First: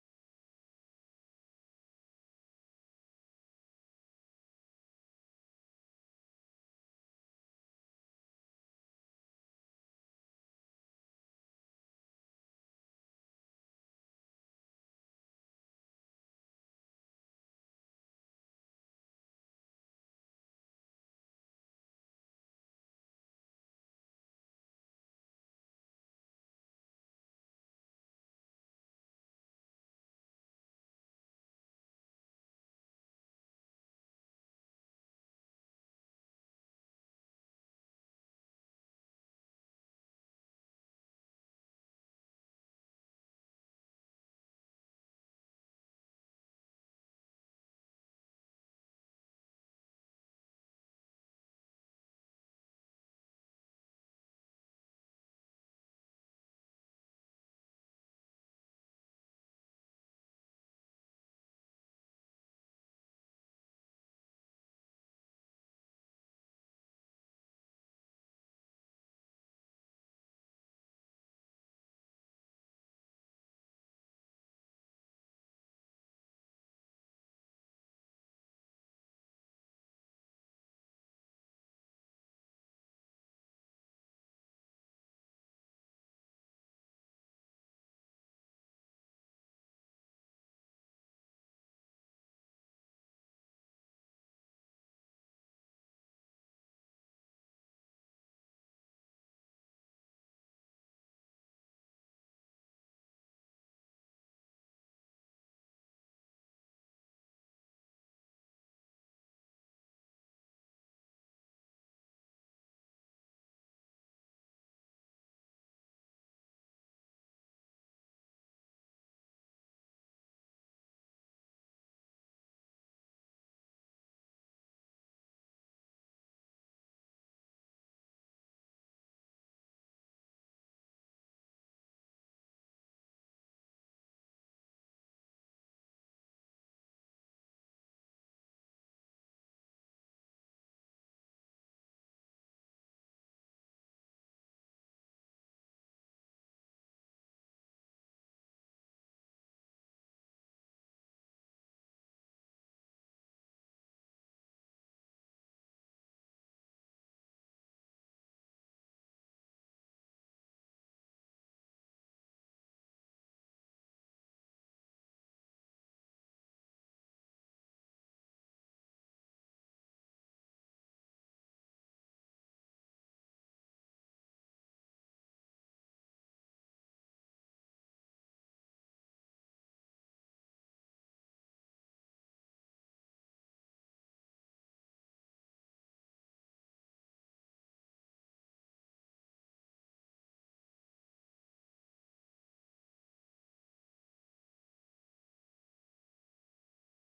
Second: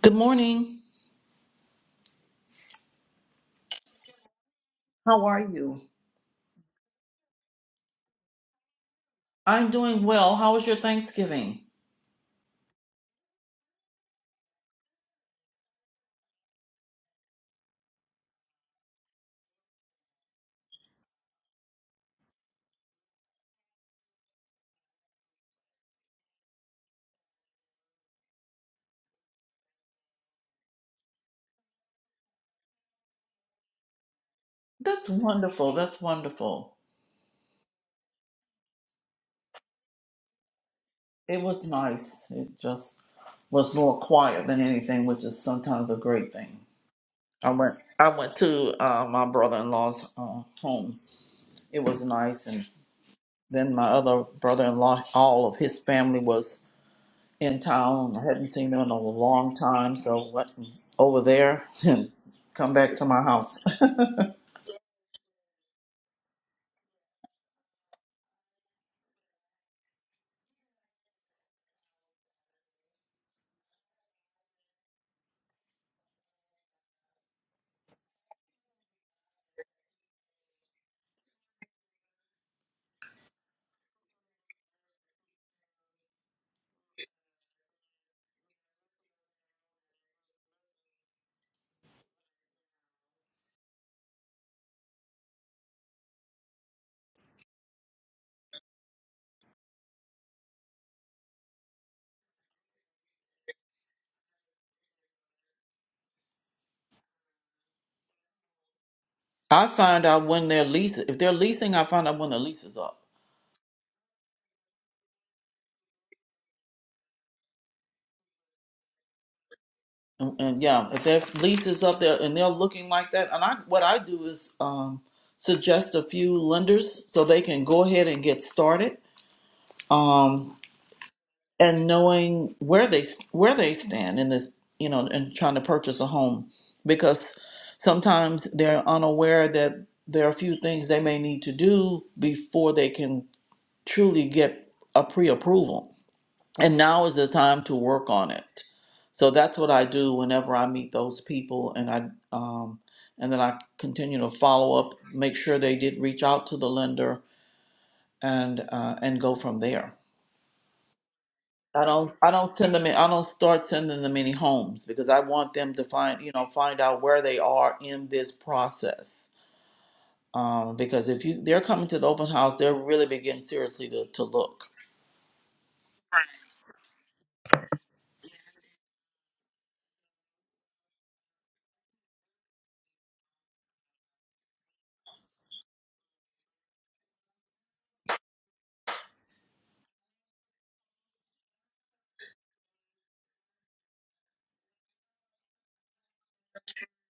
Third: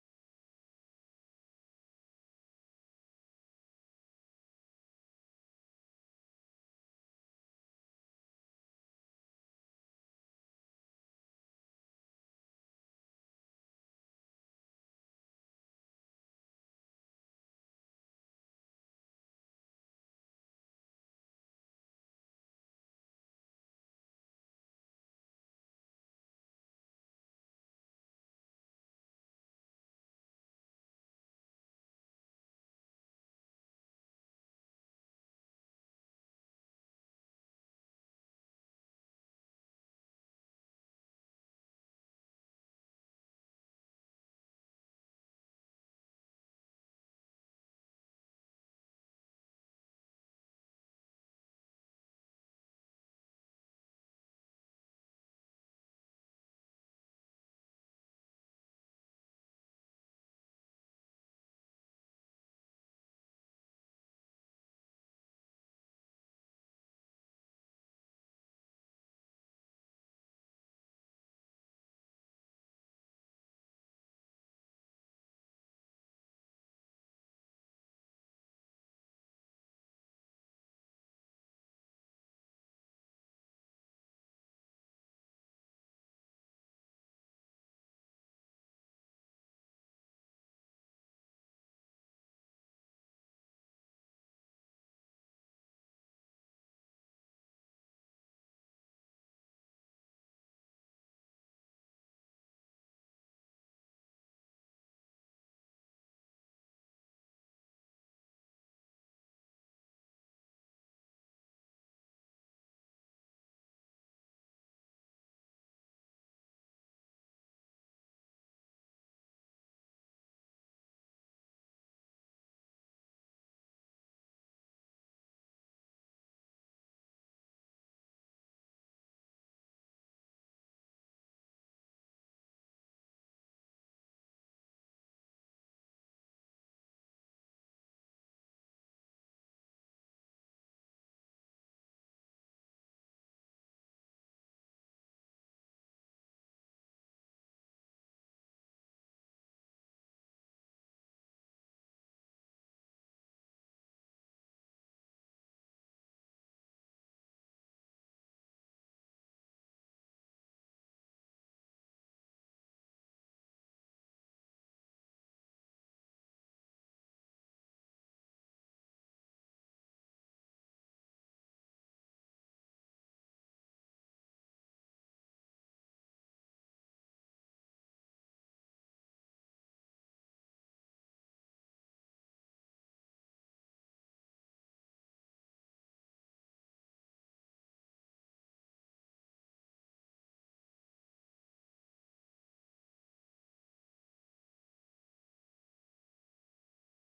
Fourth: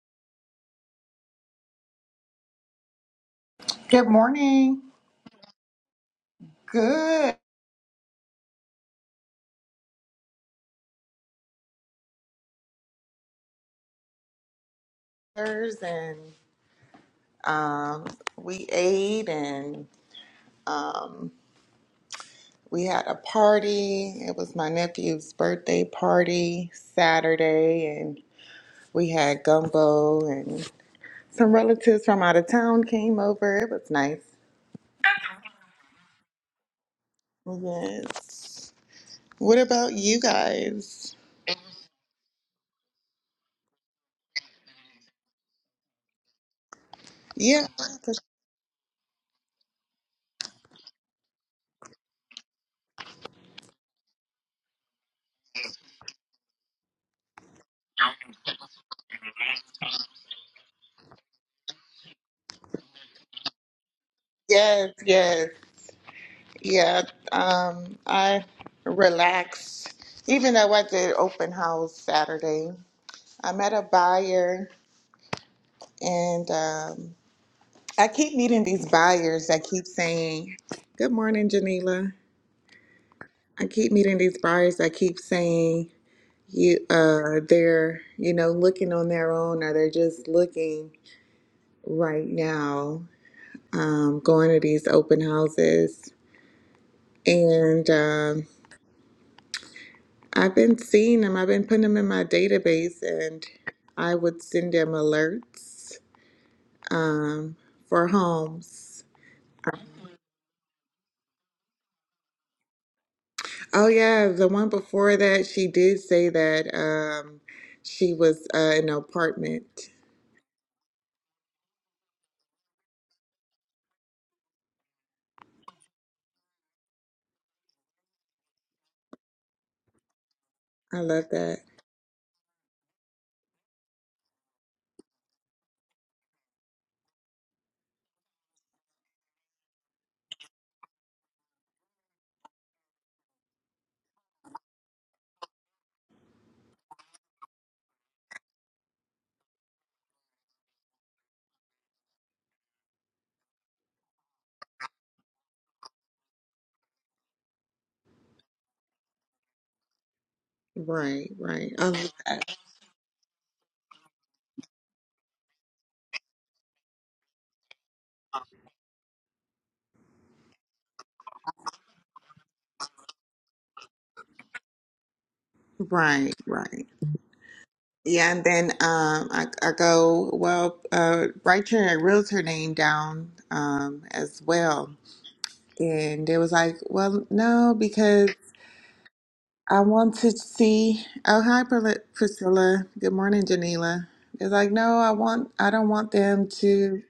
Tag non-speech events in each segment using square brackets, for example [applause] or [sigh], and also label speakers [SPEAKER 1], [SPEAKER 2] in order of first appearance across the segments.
[SPEAKER 1] Good morning.
[SPEAKER 2] Good morning.
[SPEAKER 1] How are you?
[SPEAKER 2] Good.
[SPEAKER 1] I'm doing well. How was your Thanksgiving?
[SPEAKER 2] And um, we ate and um, we had a party. It was my nephew's birthday party Saturday, and we had gumbo and some relatives from out of town came over. It was nice.
[SPEAKER 1] That's wonderful. That's wonderful.
[SPEAKER 2] Yes. What about you guys?
[SPEAKER 1] It was nice. It just was more quiet than anything, which is sometimes a great thing. I
[SPEAKER 2] Yeah.
[SPEAKER 1] went. I went to uh, my brother-in-law's uh, home. It was nice, and then my other brother-in-law, all of his family was in town. I hadn't seen them in a long time, so went over there [laughs] and come back to my house.
[SPEAKER 2] Yes. Yes. Yeah, um, I relaxed, even though I did open house Saturday. I met a buyer, and um, I keep meeting these buyers that keep saying, "Good morning, Janila." I keep meeting these buyers that keep saying, "You, uh, they're you know looking on their own, or they're just looking right now, um, going to these open houses." And um, I've been seeing them. I've been putting them in my database, and I would send them alerts um, for homes.
[SPEAKER 1] I find out when their lease, if they're leasing, I find out when the lease is up.
[SPEAKER 2] Oh yeah, the one before that, she did say that um, she was uh, in an apartment.
[SPEAKER 1] And, and yeah, if their lease is up there and they're looking like that, and I what I do is um, suggest a few lenders so they can go ahead and get started, um,
[SPEAKER 2] I love that.
[SPEAKER 1] and knowing where they where they stand in this, you know, and trying to purchase a home, because sometimes they're unaware that there are a few things they may need to do before they can truly get a pre-approval and now is the time to work on it so that's what i do whenever i meet those people and i um, and then i continue to follow up make sure they did reach out to the lender and uh, and go from there
[SPEAKER 2] Right, right. I
[SPEAKER 1] i
[SPEAKER 2] love
[SPEAKER 1] don't i
[SPEAKER 2] that.
[SPEAKER 1] don't send them in, i don't start sending them any homes because i want them to find you know find out where they are in this process um, because if you they're coming to the open house they're really beginning seriously to, to look
[SPEAKER 2] Right, right. Yeah, and then um, I, I go, well, uh, write your realtor name down um, as well. And it was like, well, no, because I want to see. Oh, hi, Priscilla. Priscilla. Good morning, Janila. It's like, no, I want. I don't want them to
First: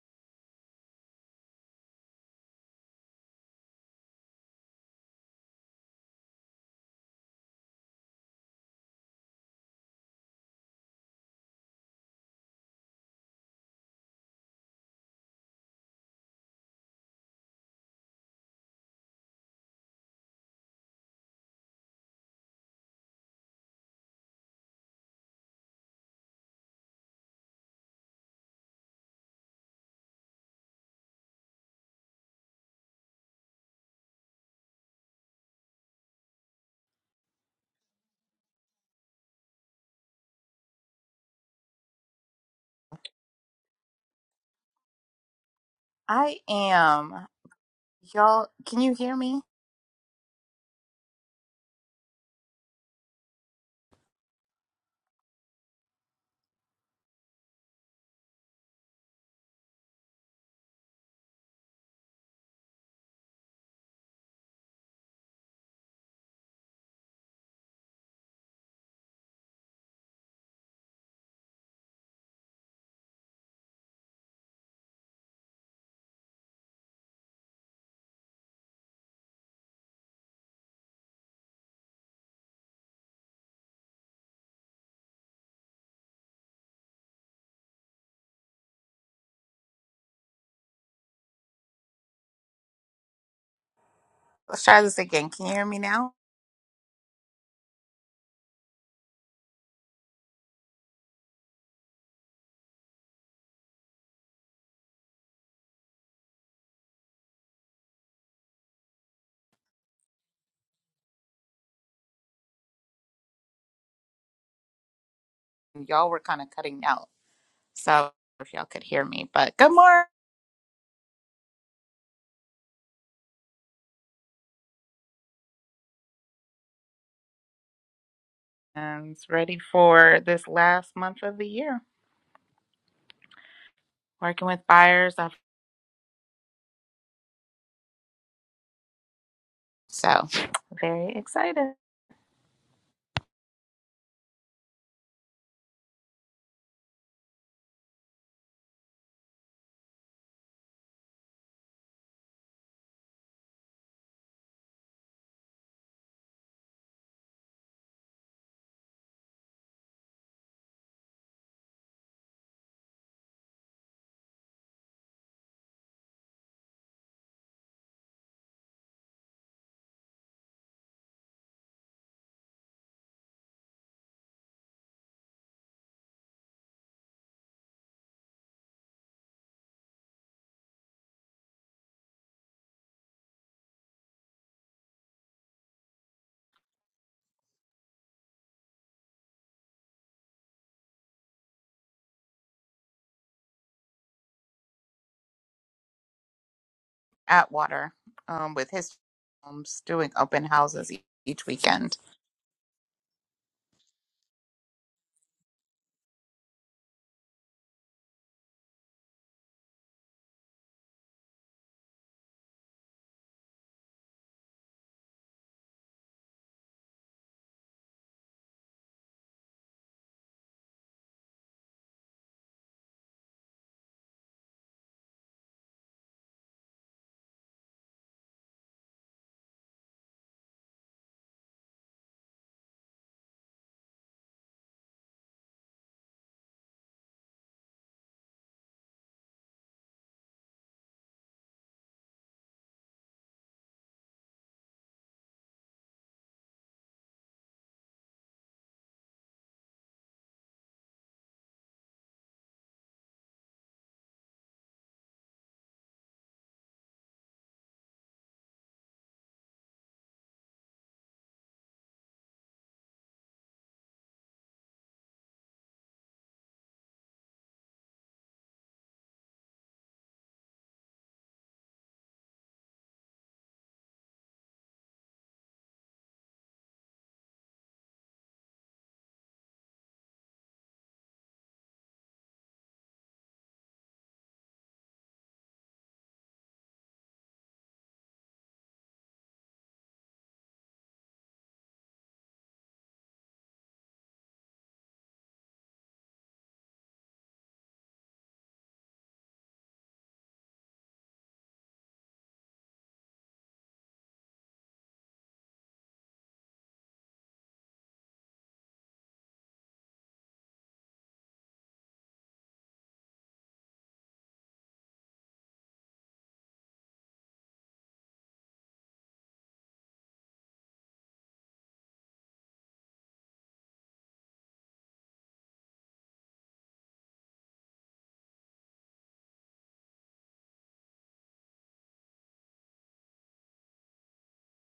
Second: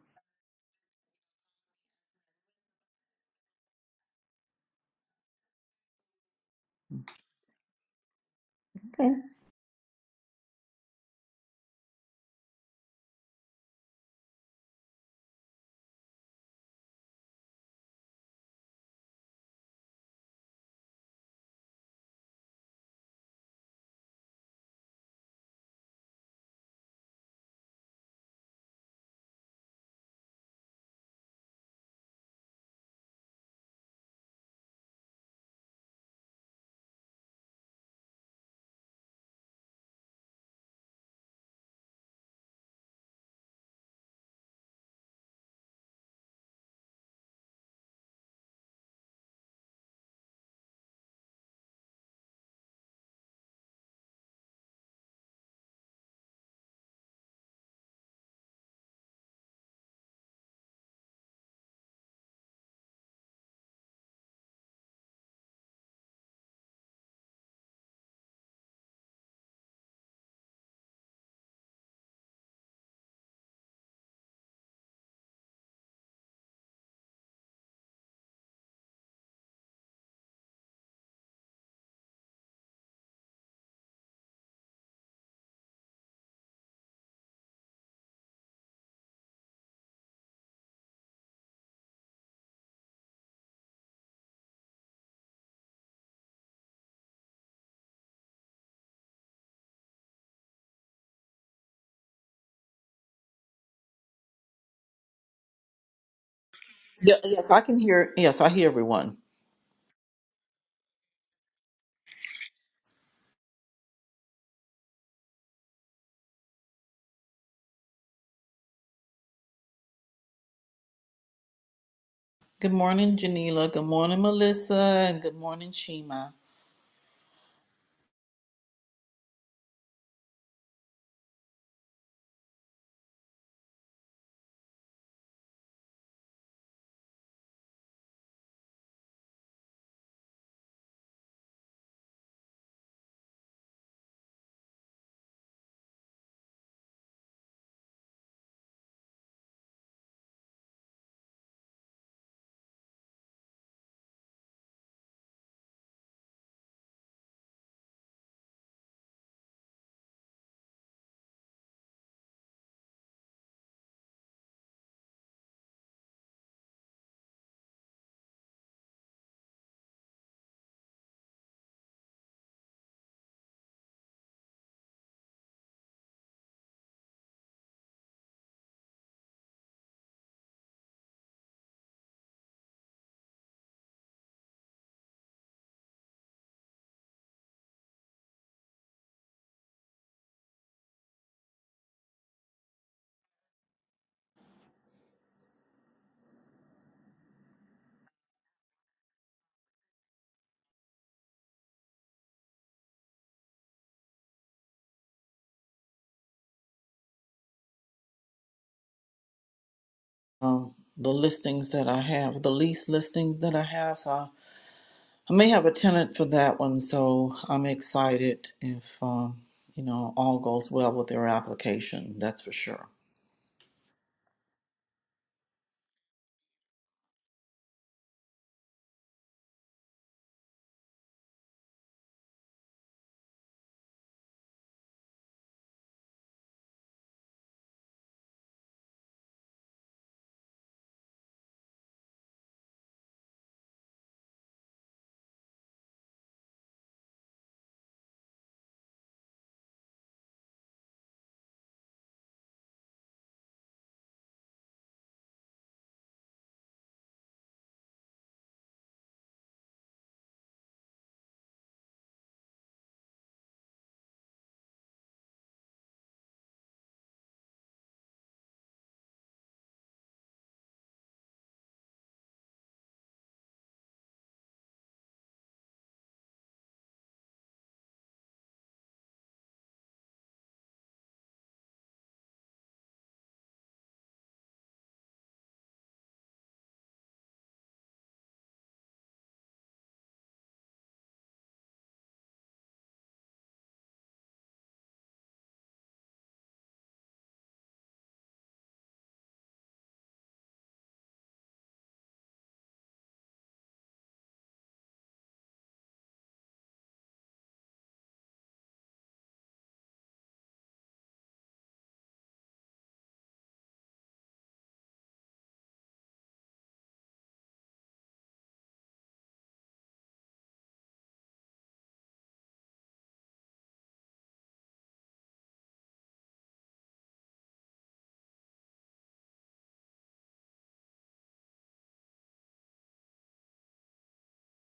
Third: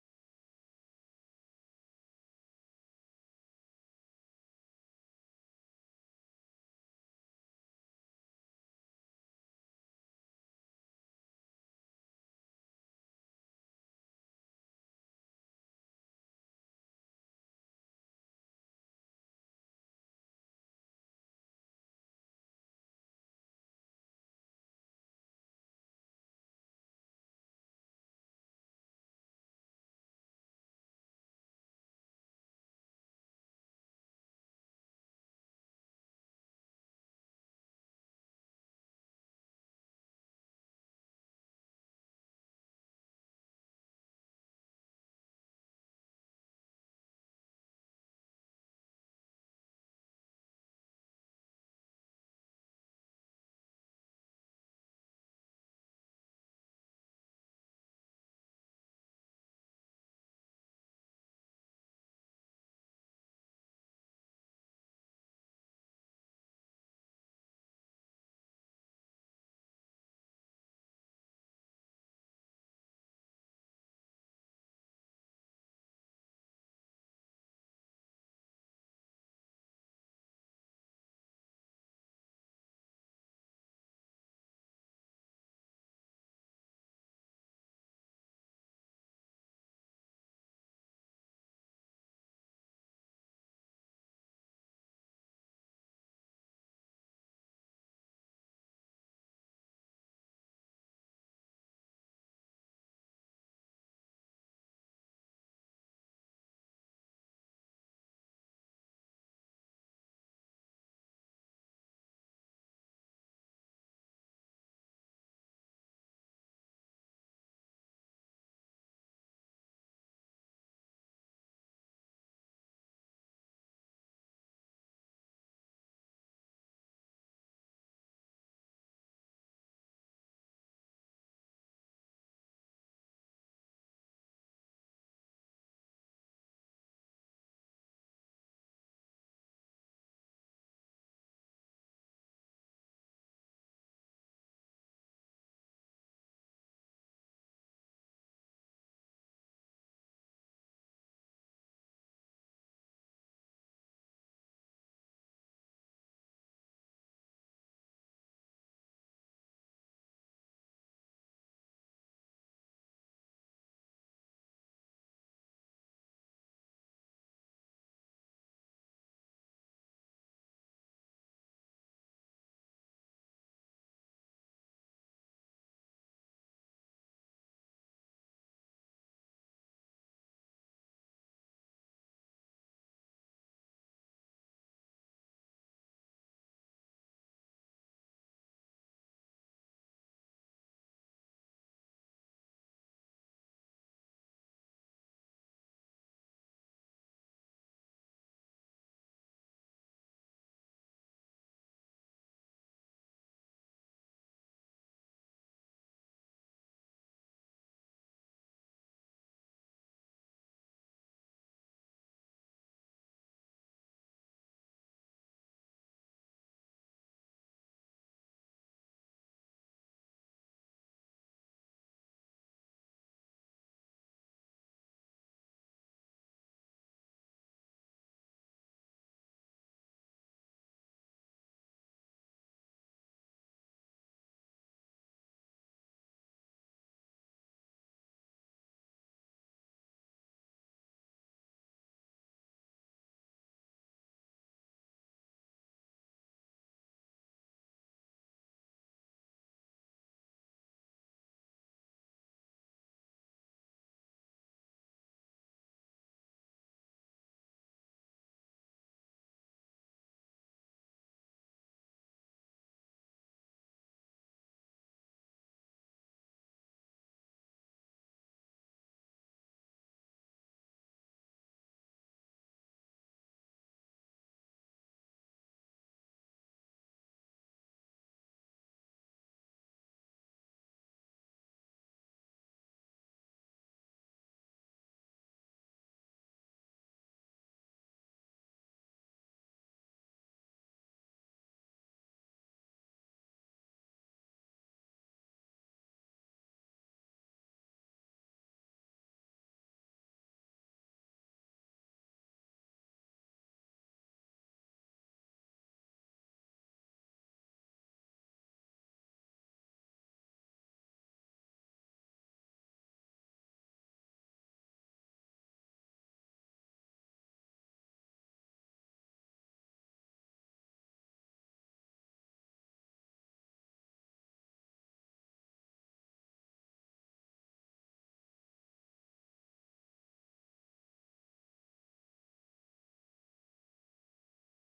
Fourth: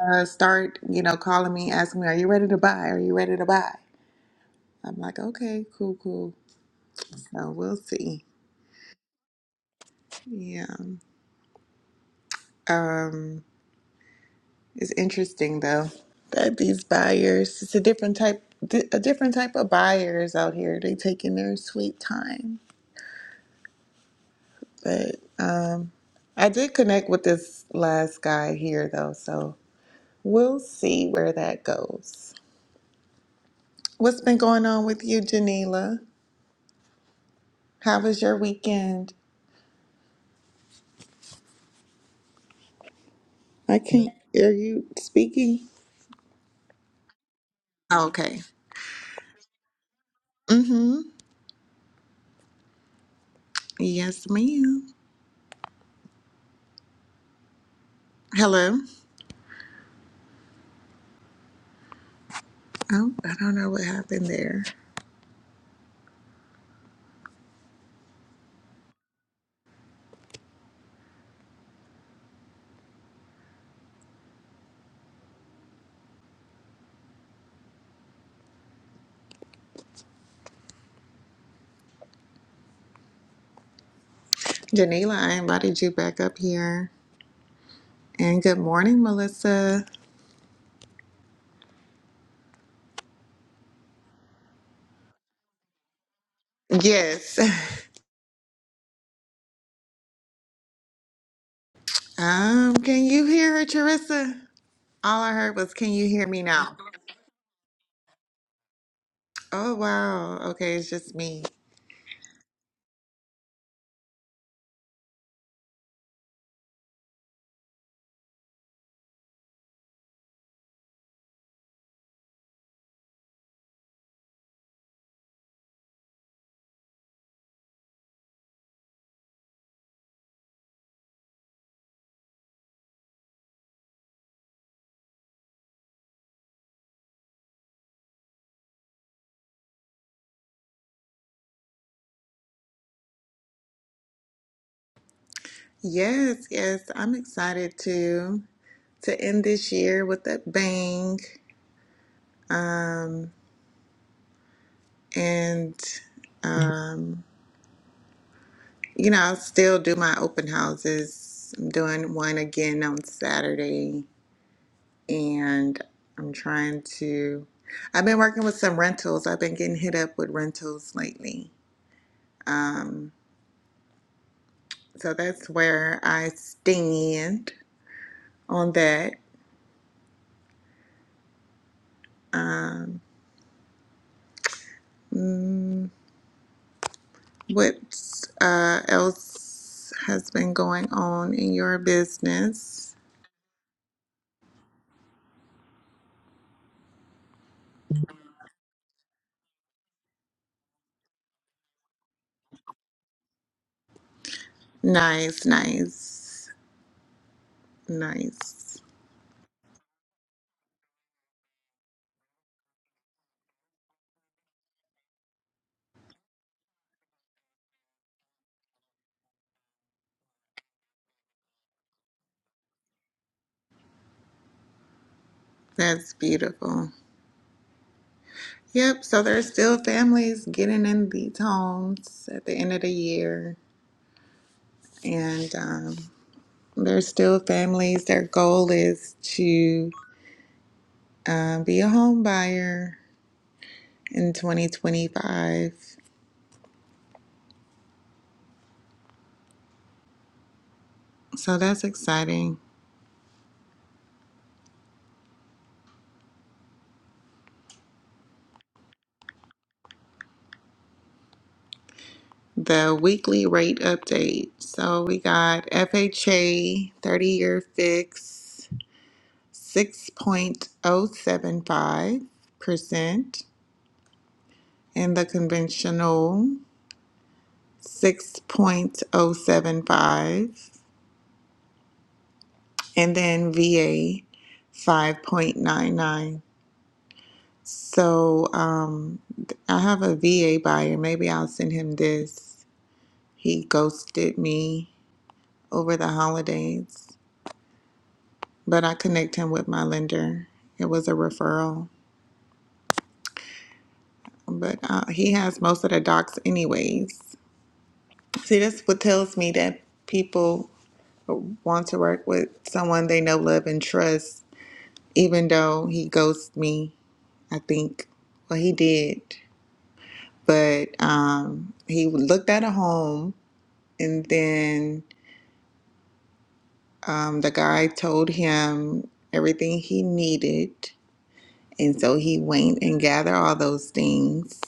[SPEAKER 2] uh, start, you know, calling me, asking me, "Are you ready to buy? Are you ready to buy?" I'm like, okay, cool, cool. So we'll see.
[SPEAKER 1] okay
[SPEAKER 2] Yeah. Um, it's interesting though that these buyers. It's a different type. di- A different type of buyers out here. They taking their sweet time, but um, I did connect with this last guy here though, so We'll see where that goes. What's been going on with you, Janila? How was your weekend? I can't. Are you speaking?
[SPEAKER 3] I am.
[SPEAKER 2] Okay.
[SPEAKER 3] Y'all, can you hear me?
[SPEAKER 2] Mm-hmm. Yes, ma'am. Hello. Oh, I don't know what happened there. Janila, I invited you back up here. And good morning, Melissa.
[SPEAKER 3] Let's try this again. Can you hear me now?
[SPEAKER 2] Yes. Um, can you hear her, Charissa? All I heard was, can you hear me now?
[SPEAKER 1] yeah, yes i can hear yes i hear everyone
[SPEAKER 2] Oh, wow. Okay, it's just me.
[SPEAKER 3] Y'all were kind of cutting out. So I don't know if y'all could hear me, but good morning.
[SPEAKER 1] Good morning, Janila. Good morning, Melissa. And good morning, Shima.
[SPEAKER 3] And it's ready for this last month of the year. Working with buyers. I've- So very excited.
[SPEAKER 2] Yes, yes, I'm excited too. to end this year with a bang. Um, and, um, you know, I'll still do my open houses. I'm doing one again on Saturday. And I'm trying to, I've been working with some rentals. I've been getting hit up with rentals lately. Um, so that's where I stand on that. What uh, else has been going on in your business?
[SPEAKER 3] Atwater um, with his homes doing open houses e- each weekend.
[SPEAKER 2] Nice, nice, nice.
[SPEAKER 1] Um, the listings that I have, the lease listings that I have, so I I may have a tenant for that one. So I'm excited if um, you know all goes well with their application. That's for sure.
[SPEAKER 2] That's beautiful. Yep, so there's still families getting in these homes at the end of the year. And um, there's still families, their goal is to uh, be a home buyer in 2025. So that's exciting. The weekly rate update. So we got FHA 30 year fix. 6.075%, and the conventional 6.075, and then VA 5.99. So um, I have a VA buyer. Maybe I'll send him this. He ghosted me over the holidays, but I connect him with my lender. It was a referral, but uh, he has most of the docs anyways. See, that's what tells me that people want to work with someone they know, love, and trust, even though he ghosted me, I think. Well, he did. But um, he looked at a home, and then um, the guy told him everything he needed. And so he went and gathered all those things.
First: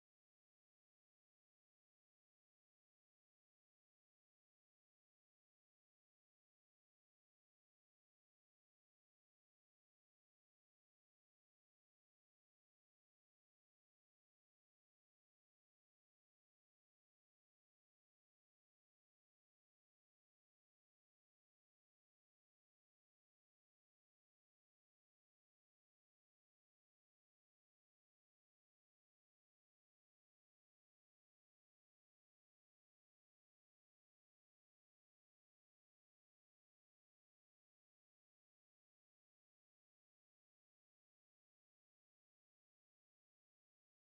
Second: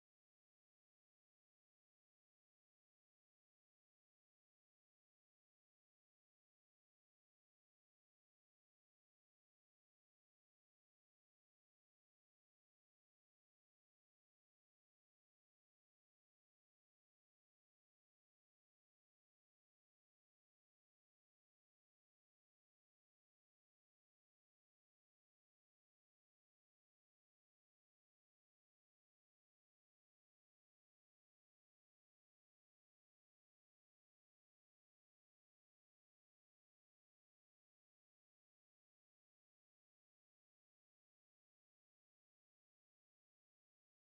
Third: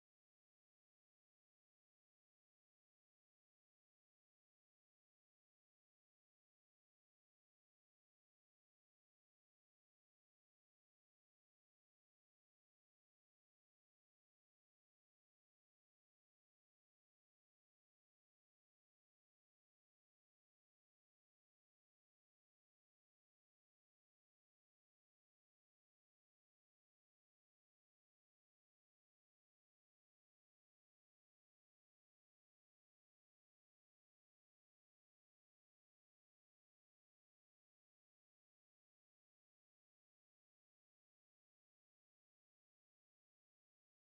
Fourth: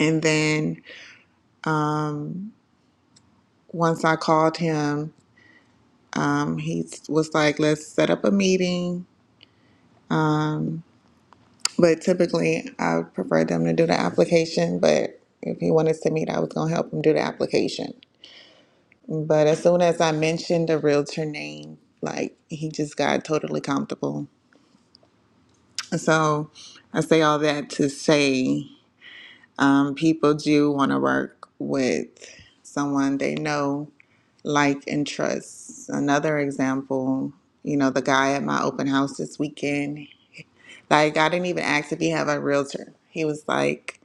[SPEAKER 2] And then um, once I called him, um, he was like, let's set up a meeting But typically, I would prefer them to do the application. But if he wanted to meet, I was gonna help him do the application. But as soon as I mentioned the realtor name, like he just got totally comfortable. So I say all that to say, um, people do want to work with someone they know, like, and trust. Another example, you know, the guy at my open house this weekend. Like, I didn't even ask if he have a realtor. He was like,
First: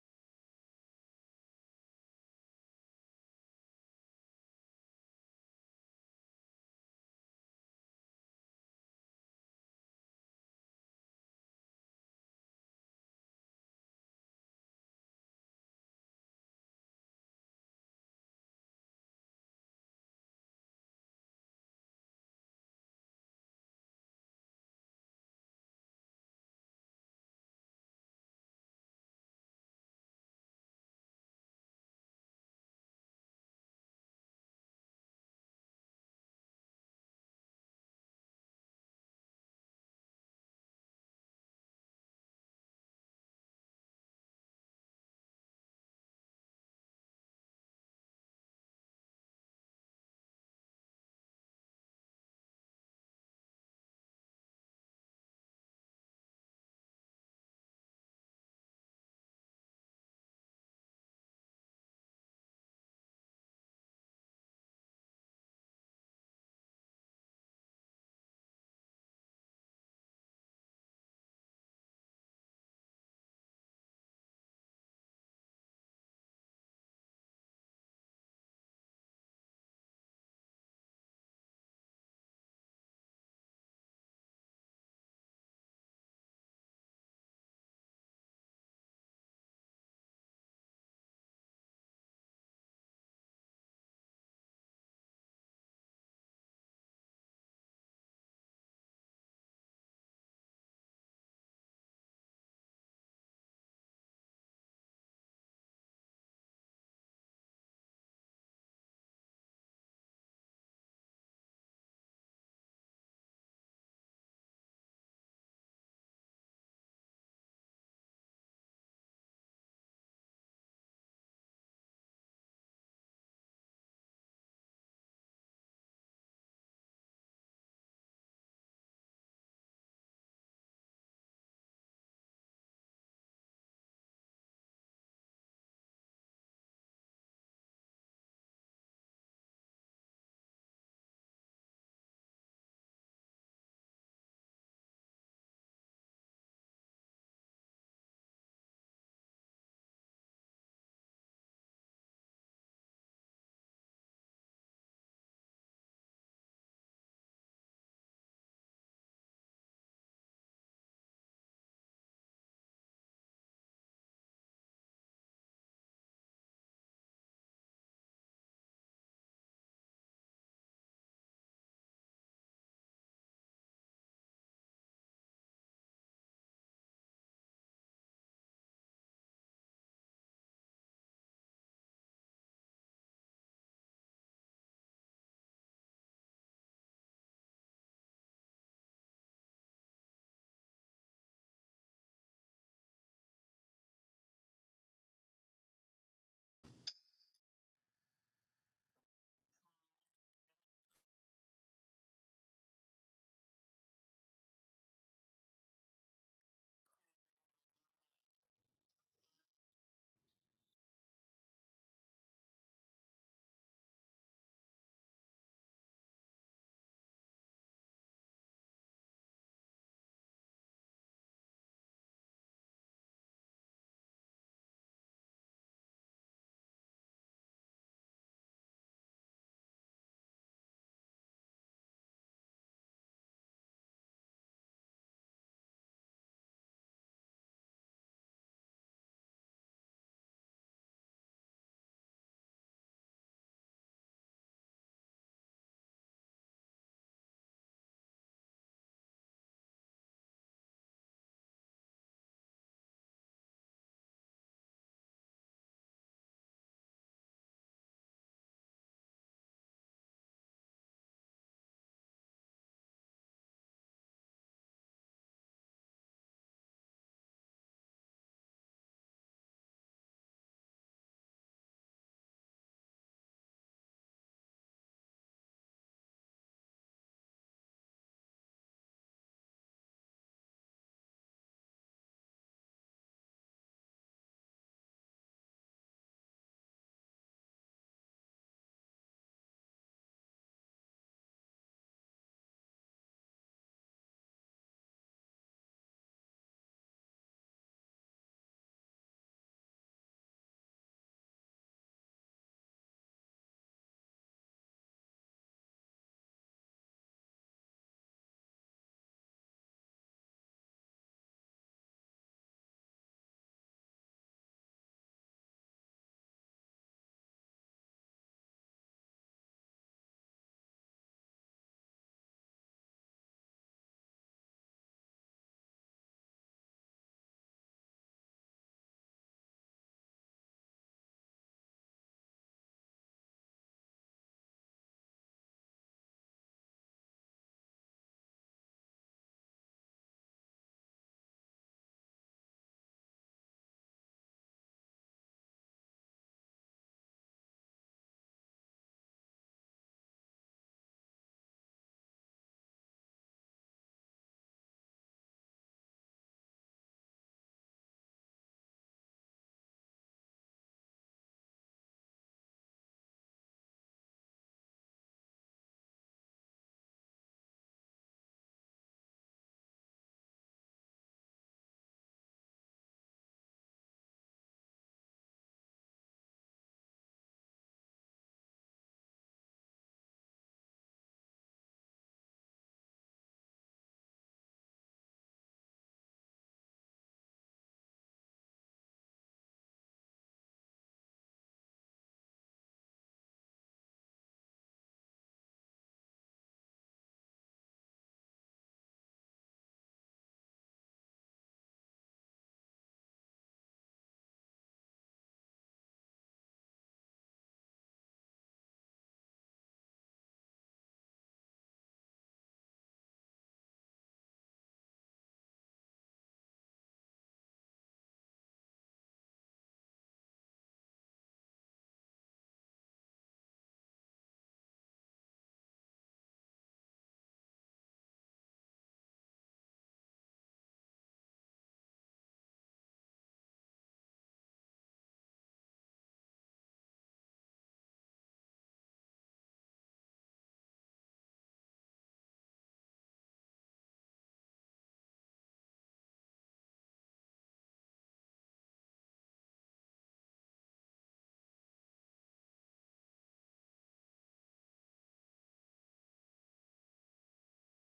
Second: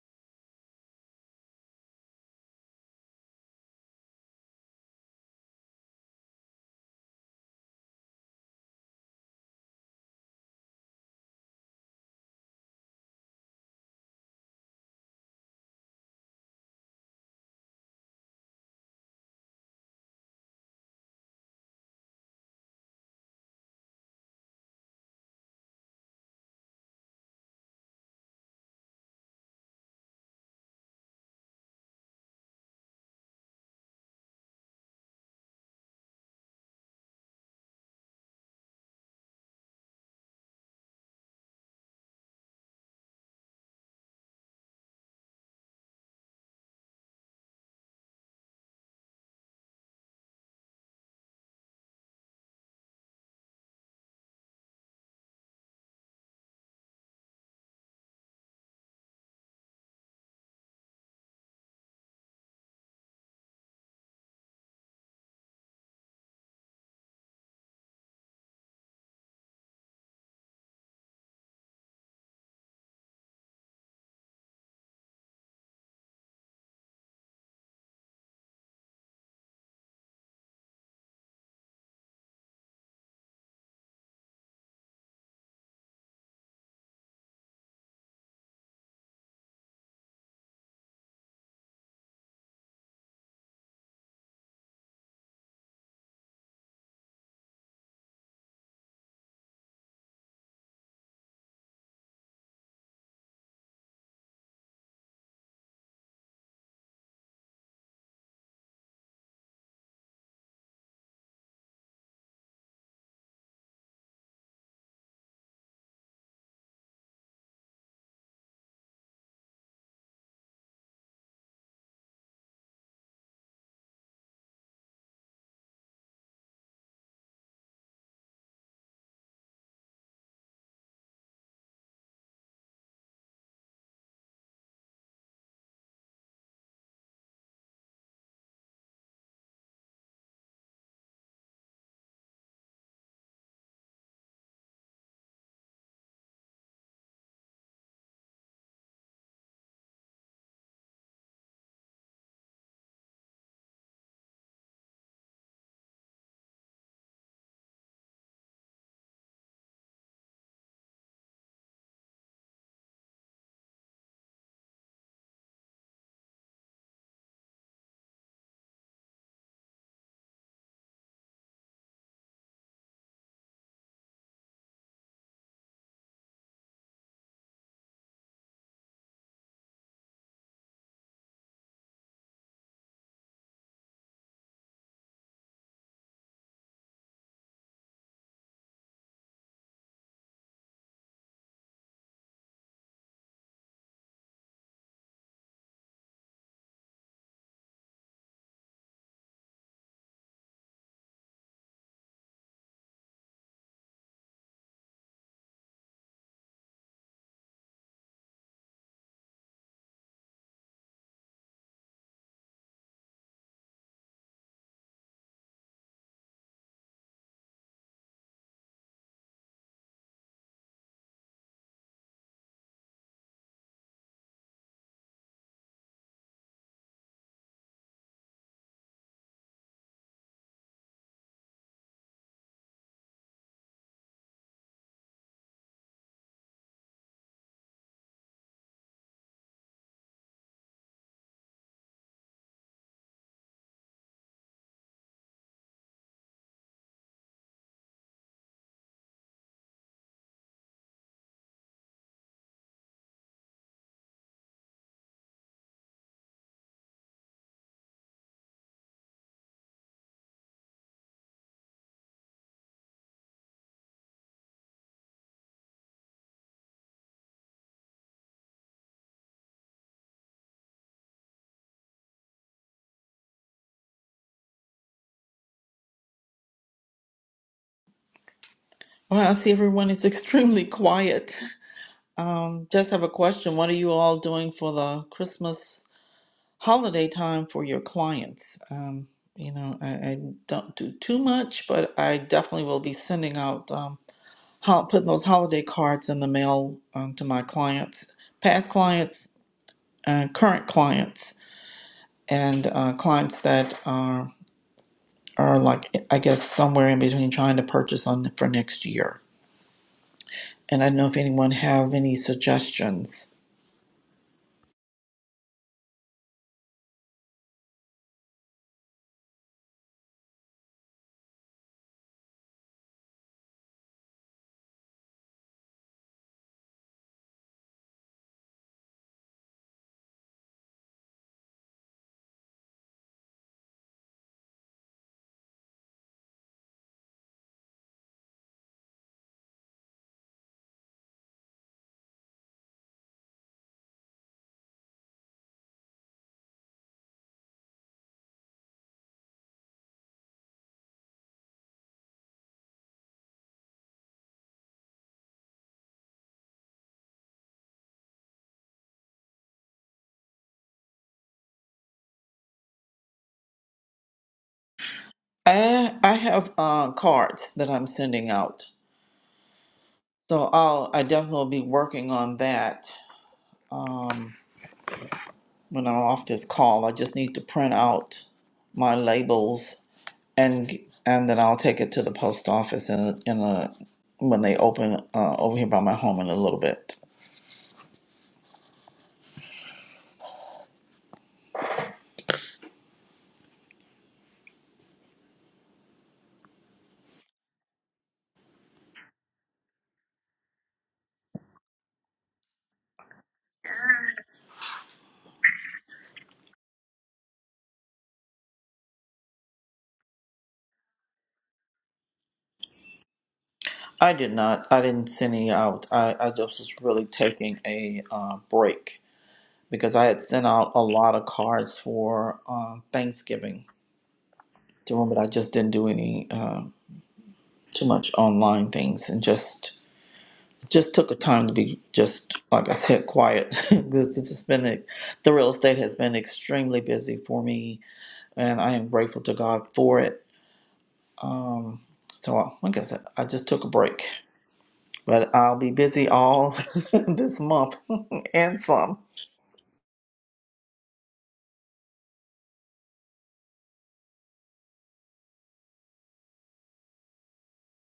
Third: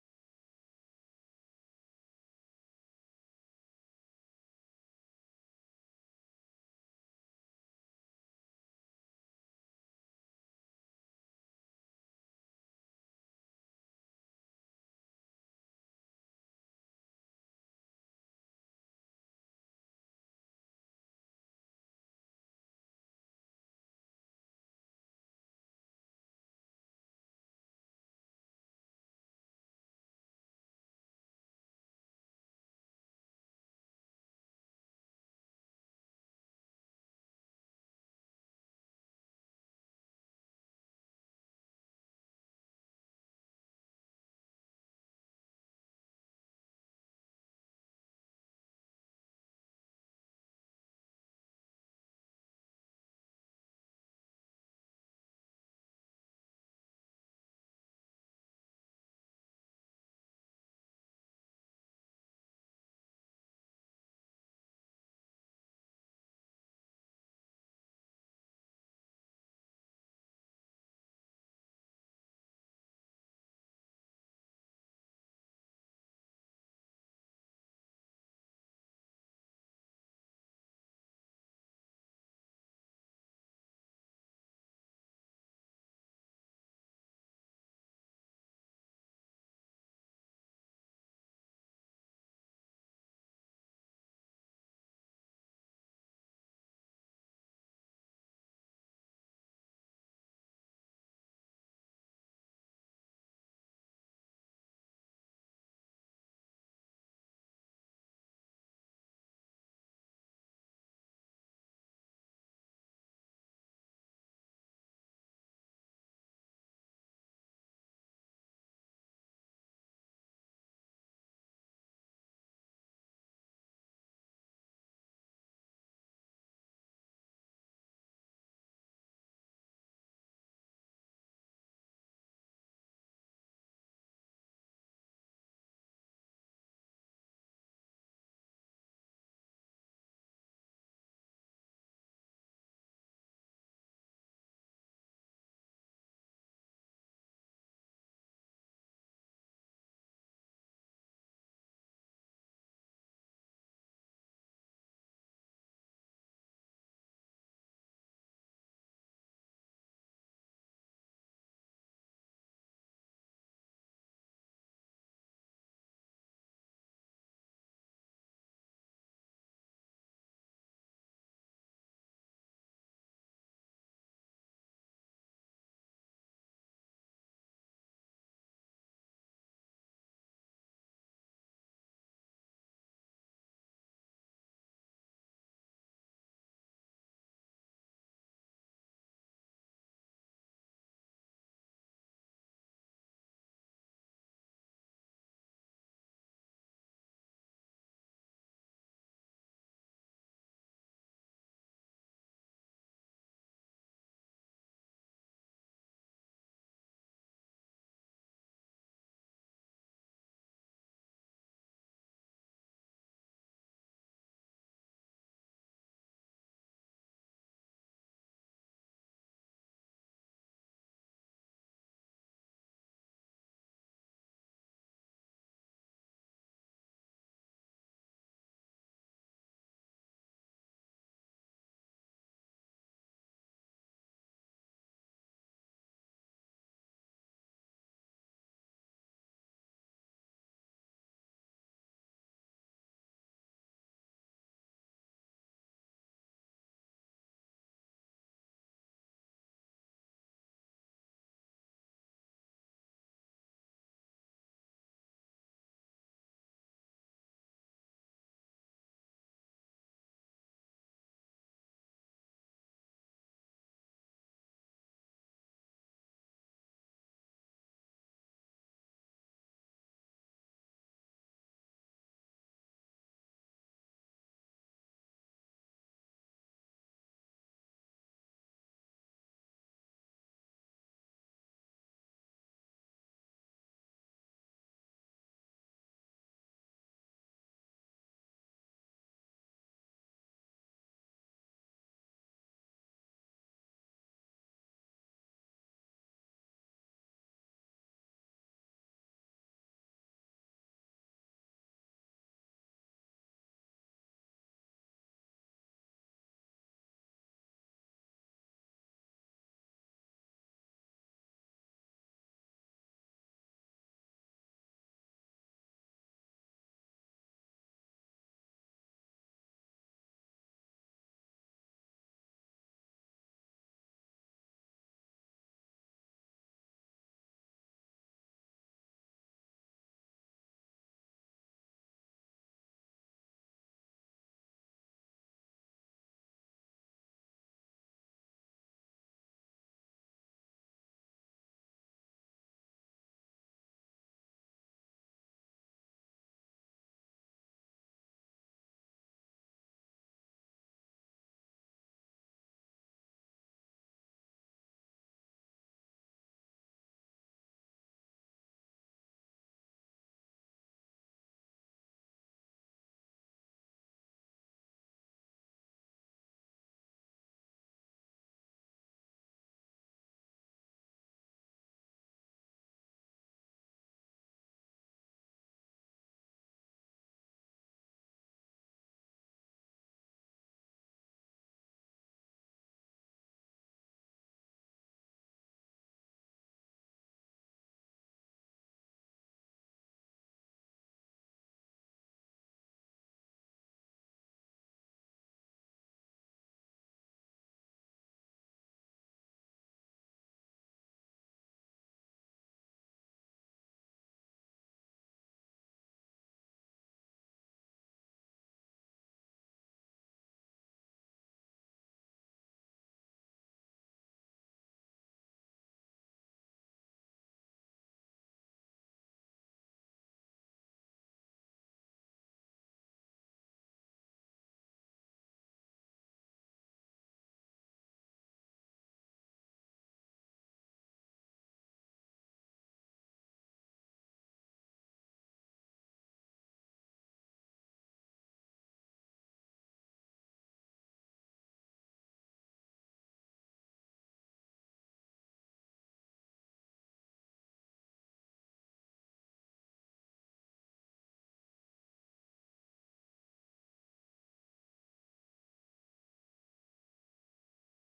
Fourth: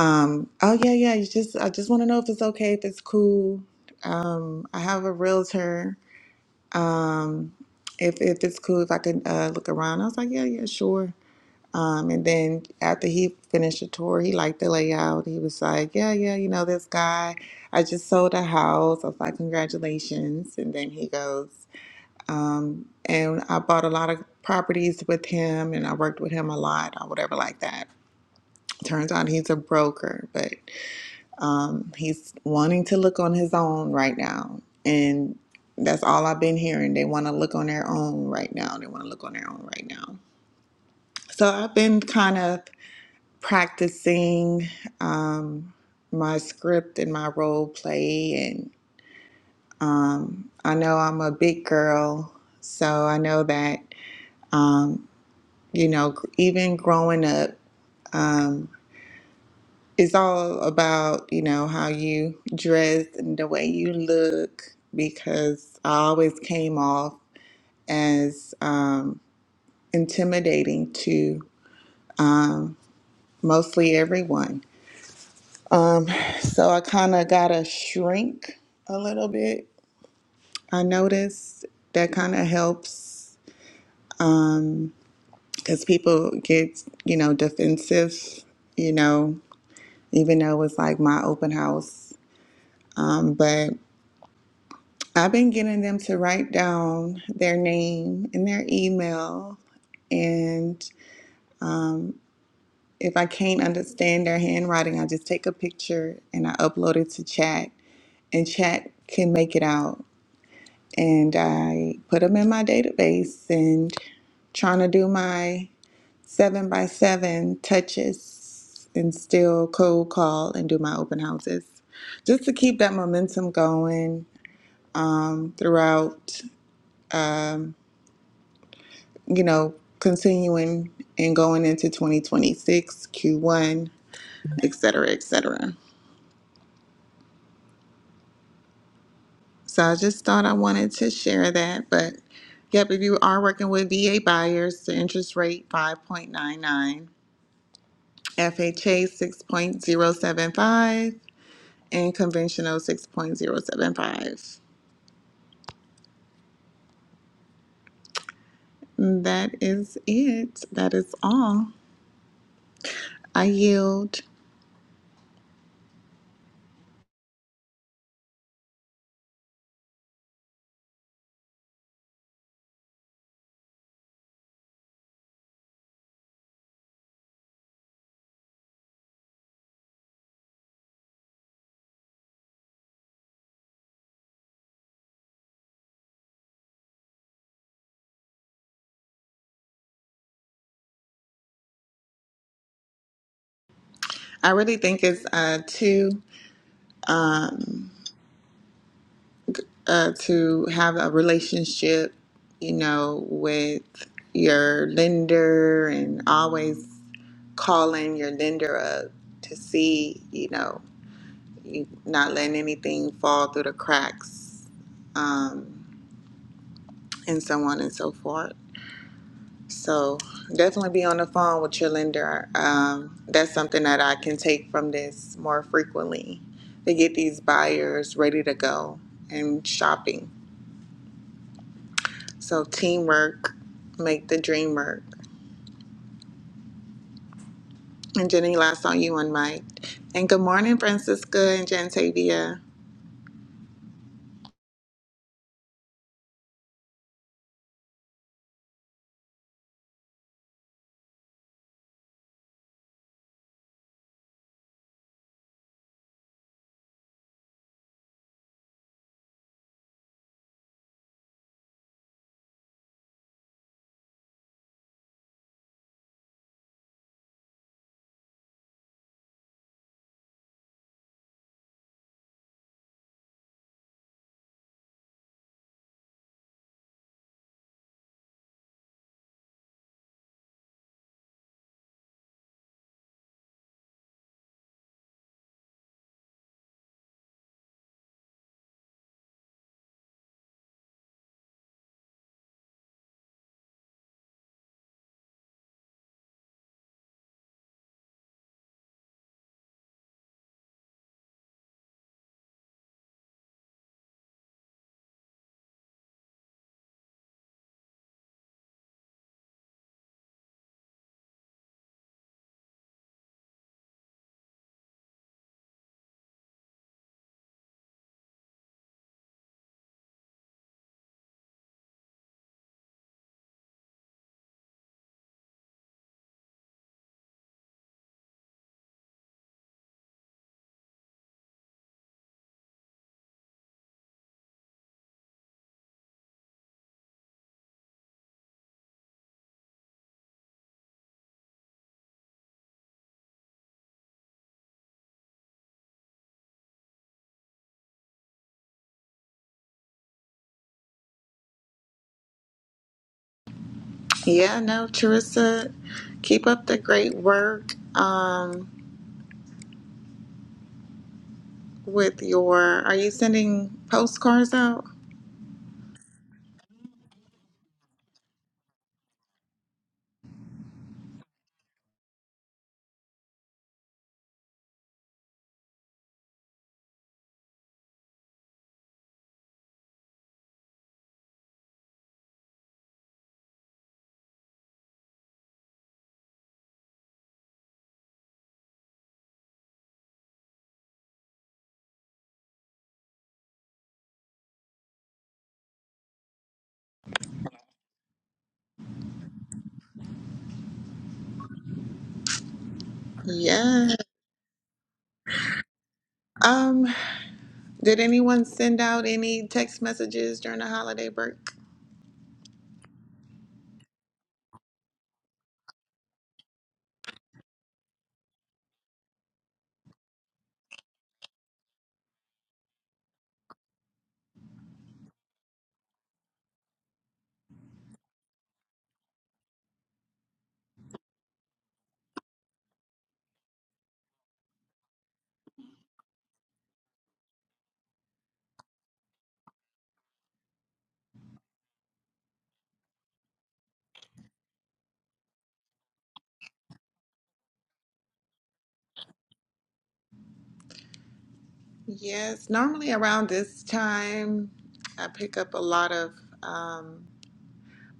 [SPEAKER 2] Um, oh yeah, yeah. You just I just want to know if it's okay, if it's cool. Um, I have a realtor. Um, if if it's cool, if I can uh, look around. I was like, yeah, yeah, sure. Um, and then after he finished the tour, he liked the layout. He was like, yeah, yeah, you know this guy. I just sold a house. I was like, congratulations. And then he goes, um, and I bought a lot of properties with him, and I worked with him a lot or whatever like that. Turns out he's a broker, but um, he's wanting to look on his own right now. And that's all I've been hearing. They want to look on their own right now. They want to look on their own right now. So I've been kind of practicing um, my script and my role play. And um, I know I'm a big girl. So I know that, um, you know, gr- even growing up, um, it's all about you know how you dress and the way you look because i always came off as um, intimidating to mostly everyone um, so i kind of gotta shrink a little bit i noticed that kind of helps because people get you know defensive you know even though it was like my open house um, but I've been getting them to write down their name and their email. And if I can't understand their handwriting, I just take a picture and I upload it to chat. And chat can make it out. And I put them in my database and trying to do my seven by seven touches and still cold call and do my open houses just to keep that momentum going um, throughout. um, you know, continuing and going into 2026, Q1, et cetera, et cetera. So I just thought I wanted to share that. But yep, if you are working with VA buyers, the interest rate 5.99, FHA 6.075, and conventional 6.075. That is it. That is all. I yield. I really think it's uh, two. um, uh, to have a relationship, you know, with your lender and always calling your lender up to see, you know, you not letting anything fall through the cracks um, and so on and so forth. So definitely be on the phone with your lender. Um, that's something that I can take from this more frequently to get these buyers ready to go and shopping. So teamwork, make the dream work. And Jenny, last on you on Mike. And good morning, Francisca and Jantavia.
[SPEAKER 1] Well, I see everyone is [laughs] extremely quiet. Um, just have a question. What are you all doing for the Christmas holiday time for your clients. Um, you know, I, I don't do too much, but I definitely will be sending out, um, hol- putting those holiday cards in the mail um, to my clients, past clients, uh, current clients, and uh, clients that are are like I guess somewhere in between trying to purchase on for next year. And I don't know if anyone have any suggestions.
[SPEAKER 2] Yeah, no, Charissa, keep up the great work. Um, with your, are you sending postcards out?
[SPEAKER 1] I I have uh, cards that I'm sending out, so I'll I definitely will be working on that when I'm off this call. I just need to print out my labels and and then I'll take it to the post office in in a when they open uh, over here by my home in a little bit.
[SPEAKER 2] Yeah. Um, did anyone send out any text messages during the holiday break?
[SPEAKER 1] I did not. I didn't send any out. I, I just was really taking a uh, break because I had sent out a lot of cards for uh, Thanksgiving to them, but I just didn't do any uh, too much online things and just just took a time to be just like I said, quiet. [laughs] this this has been a- the real estate has been extremely busy for me, and I am grateful to God for it. Um, so I- like I said, I just took a break, but I'll be busy all [laughs] this month [laughs] and some.
[SPEAKER 2] Yes, normally around this time, I pick up a lot of. um,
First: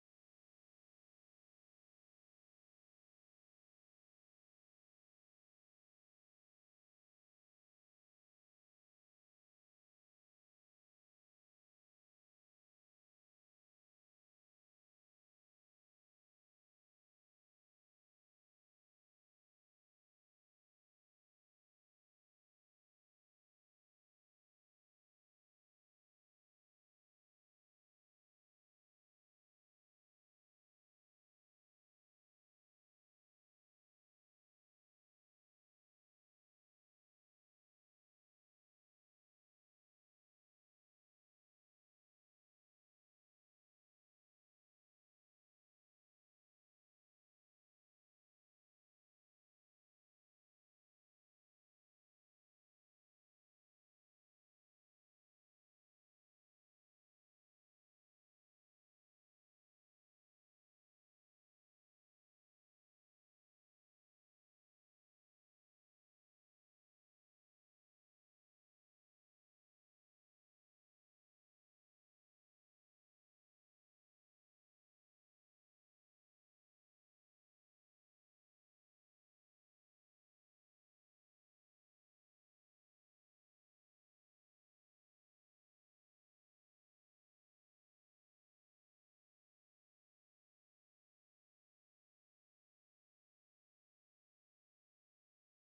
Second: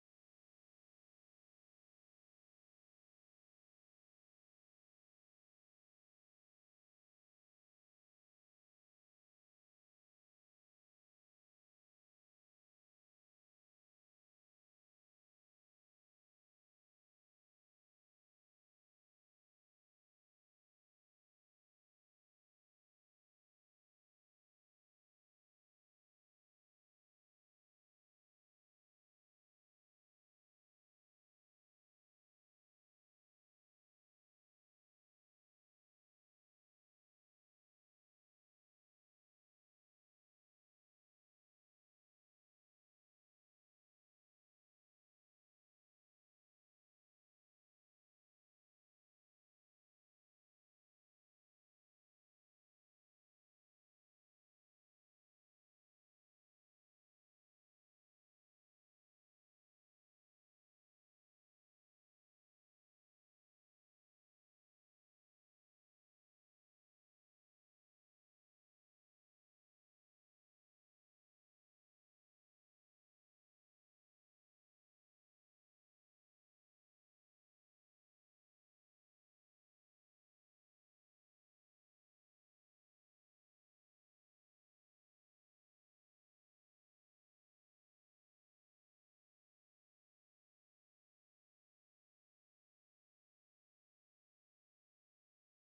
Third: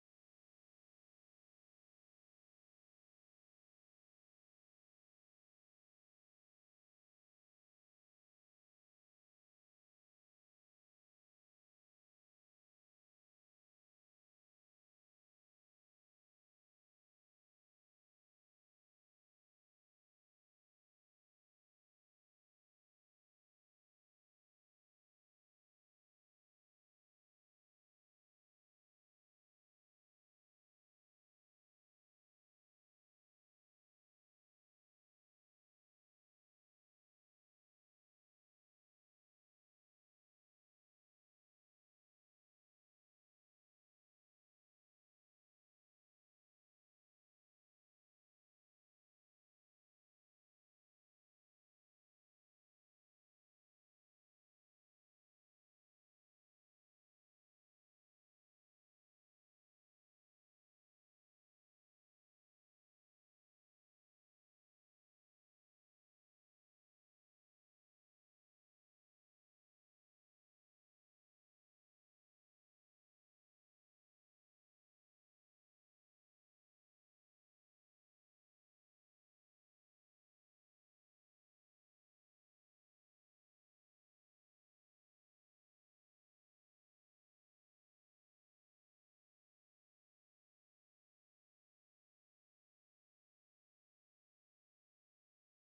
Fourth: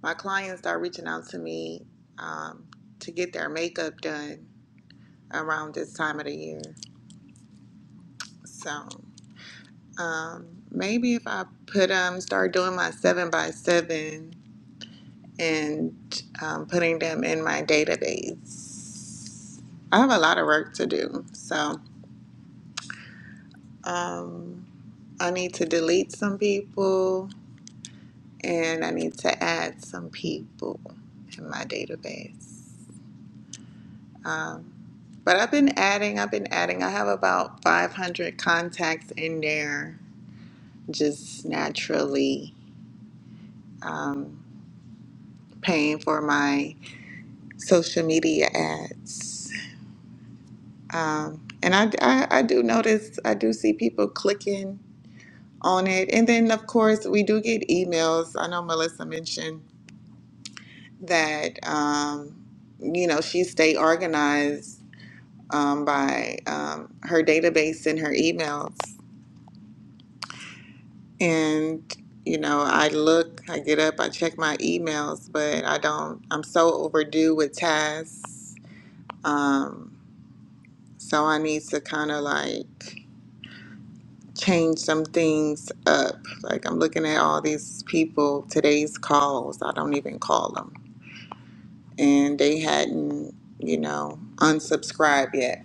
[SPEAKER 2] My clients start reaching out to me um, to get their makeup done around this time of the year. So um, maybe if I put um start doing my seven by seven and um, putting them in my database. I have a lot of work to do, so um, I need to delete some people and I need to add some people in my database. Um, But I've been adding, I've been adding. I have about 500 contacts in there just naturally um, paying for my social media ads. Um, and I, I, I do notice, I do see people clicking on it. And then, of course, we do get emails. I know Melissa mentioned that, um, you know, she stay organized um, by um, her database and her emails. and you know i look i get up i check my emails but i don't i'm so overdue with tasks um, so i need to kind of like change some things up like i'm looking at all these people today's calls i don't even call them and they hadn't you know unsubscribed yet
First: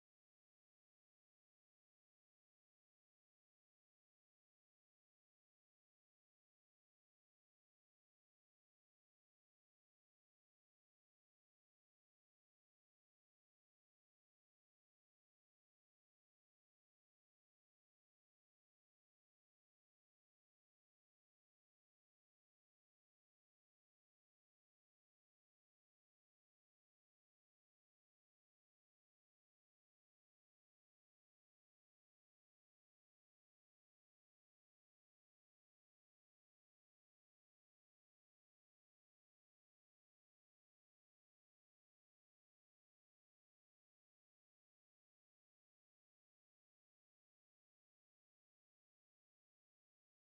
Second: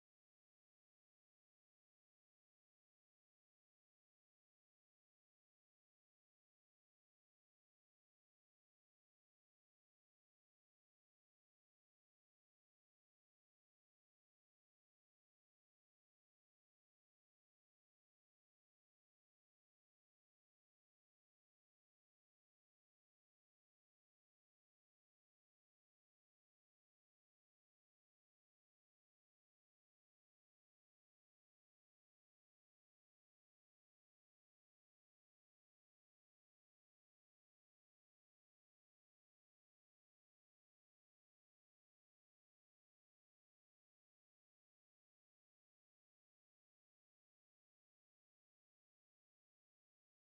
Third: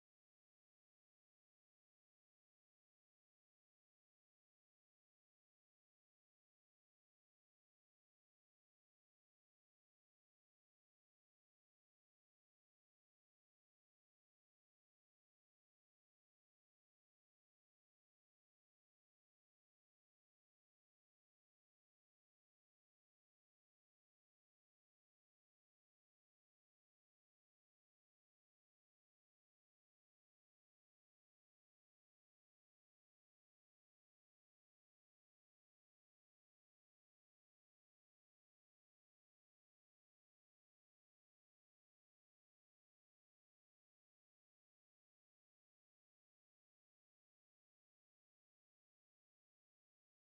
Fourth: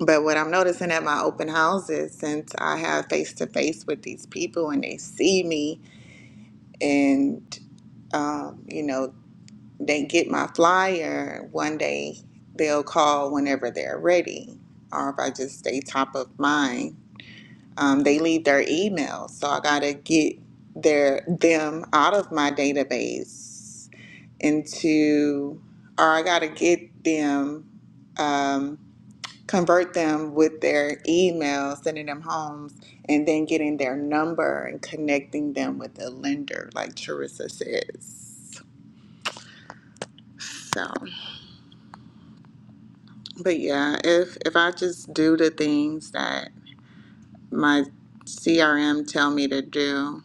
[SPEAKER 2] but what i'm noticing at my open houses since i have face to face with these people and they see me and um, you know they get my flyer one day they'll call whenever they're ready or if i just stay top of mind um, they leave their email so i gotta get their them out of my database into or i gotta get them um, convert them with their email sending them homes and then getting their number and connecting them with a lender like Charissa says so But yeah, if if I just do the things that my CRM tell me to do,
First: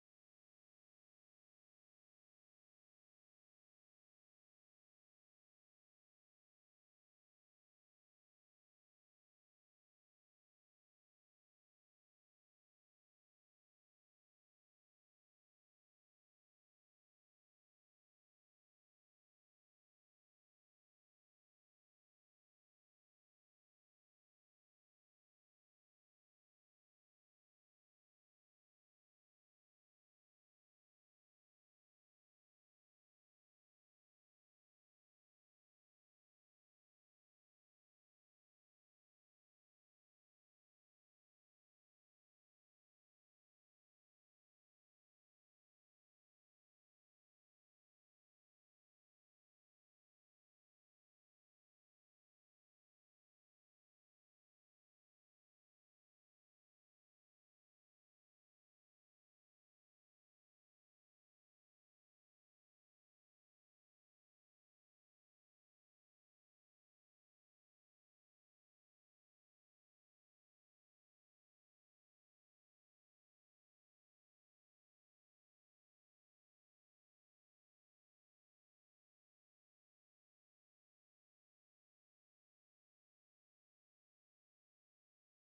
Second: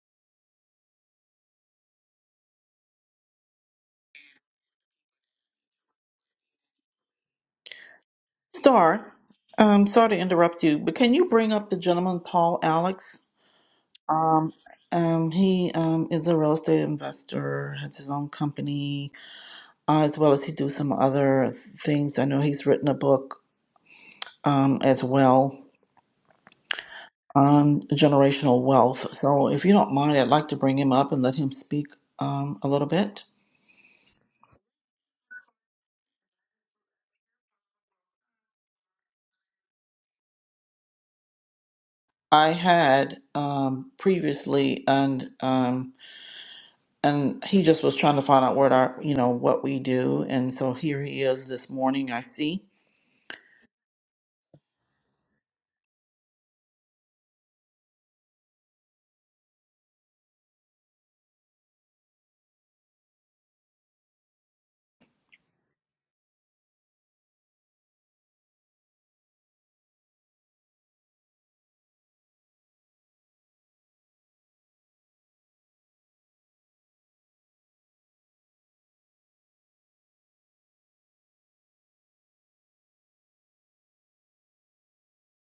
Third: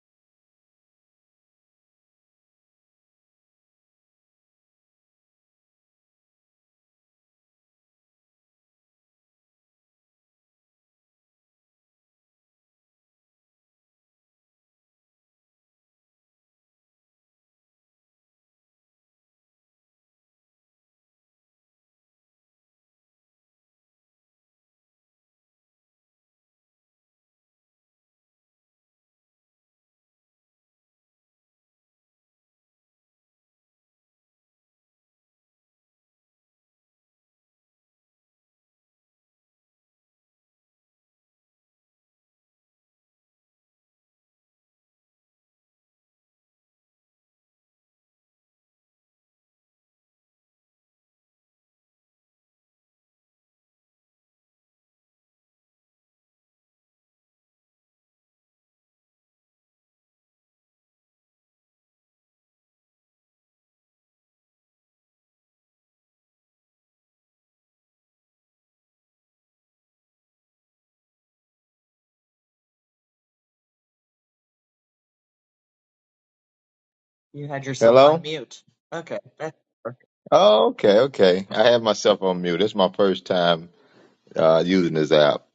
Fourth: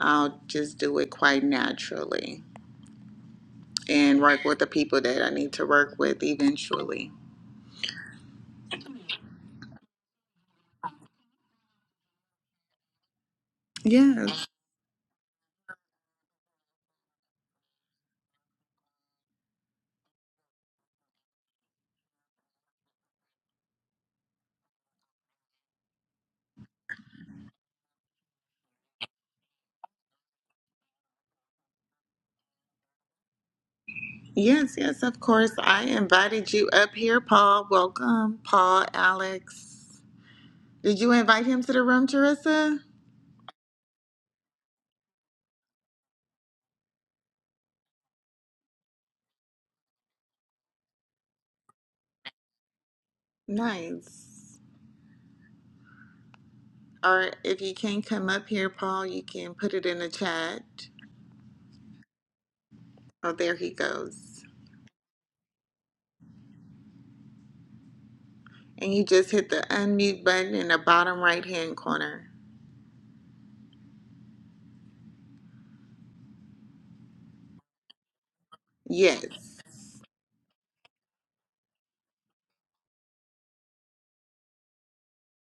[SPEAKER 2] I'll just do it quite naturally and work with the people that I need to work with eventually.
[SPEAKER 1] Star, um, sorry to interrupt you, but can you bring up the gentleman Paul Alex?
[SPEAKER 2] Yes.
[SPEAKER 1] Um, um, he um, is a real estate investor, has his own company uh, as well as he do some other things. I know he's written a book um, as well on generational wealth. So if you don't mind, I'd like to bring him up and let him speak um, a little bit.
[SPEAKER 2] Yes, yes, of course. I invited you up here, Paul. Welcome, Paul, Alex. Did you invite him to the room,
[SPEAKER 1] I
[SPEAKER 2] Teresa?
[SPEAKER 1] had um, previously, and um, and he just was trying to find out what our, you know, what we do, and so here he is this morning. I see.
[SPEAKER 2] Nice. Or if you can't come up here, Paul, you can put it in the chat. Oh, there he goes. And you just hit the unmute button in the bottom right hand corner.
[SPEAKER 4] Hello?
[SPEAKER 2] Yes.
[SPEAKER 4] Oh, okay, okay. I have myself on mute. It's my first time uh, using this app.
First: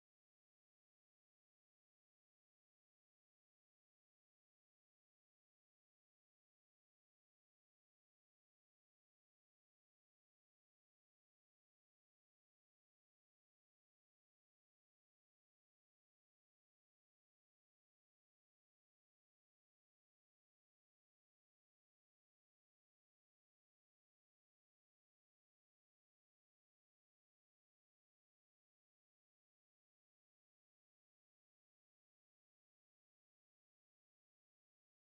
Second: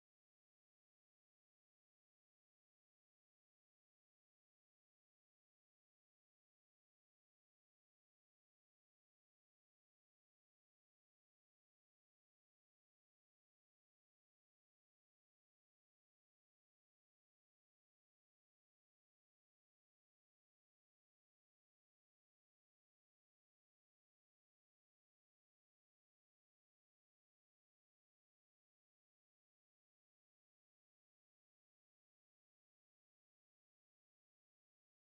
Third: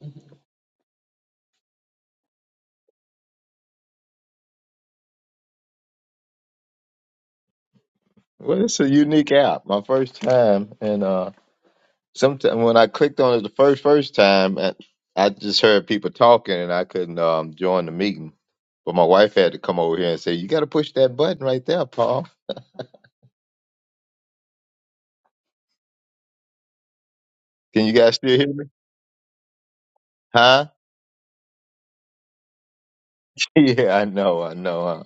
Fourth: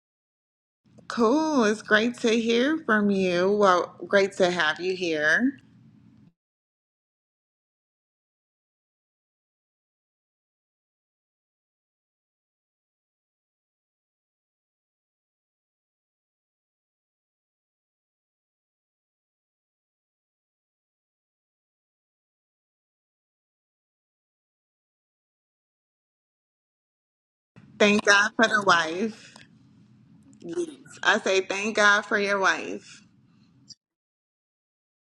[SPEAKER 2] Cool. It's great to hear from you. Well, great to have you here.
[SPEAKER 4] Well, it's a unique app. My first time, and uh, sometime when I clicked on it the first first time, and I just heard people talking, and I couldn't um, join the meeting. But my wife had to come over here and say, "You got to push that button right there, Paul." Can you
[SPEAKER 2] Thank
[SPEAKER 4] guys
[SPEAKER 2] God
[SPEAKER 4] still
[SPEAKER 2] for
[SPEAKER 4] hear
[SPEAKER 2] the
[SPEAKER 4] me?
[SPEAKER 2] wife. Yes.
[SPEAKER 4] Huh?
[SPEAKER 2] I say thank God for your wife.
[SPEAKER 4] [laughs] yeah, I know, I know. Huh?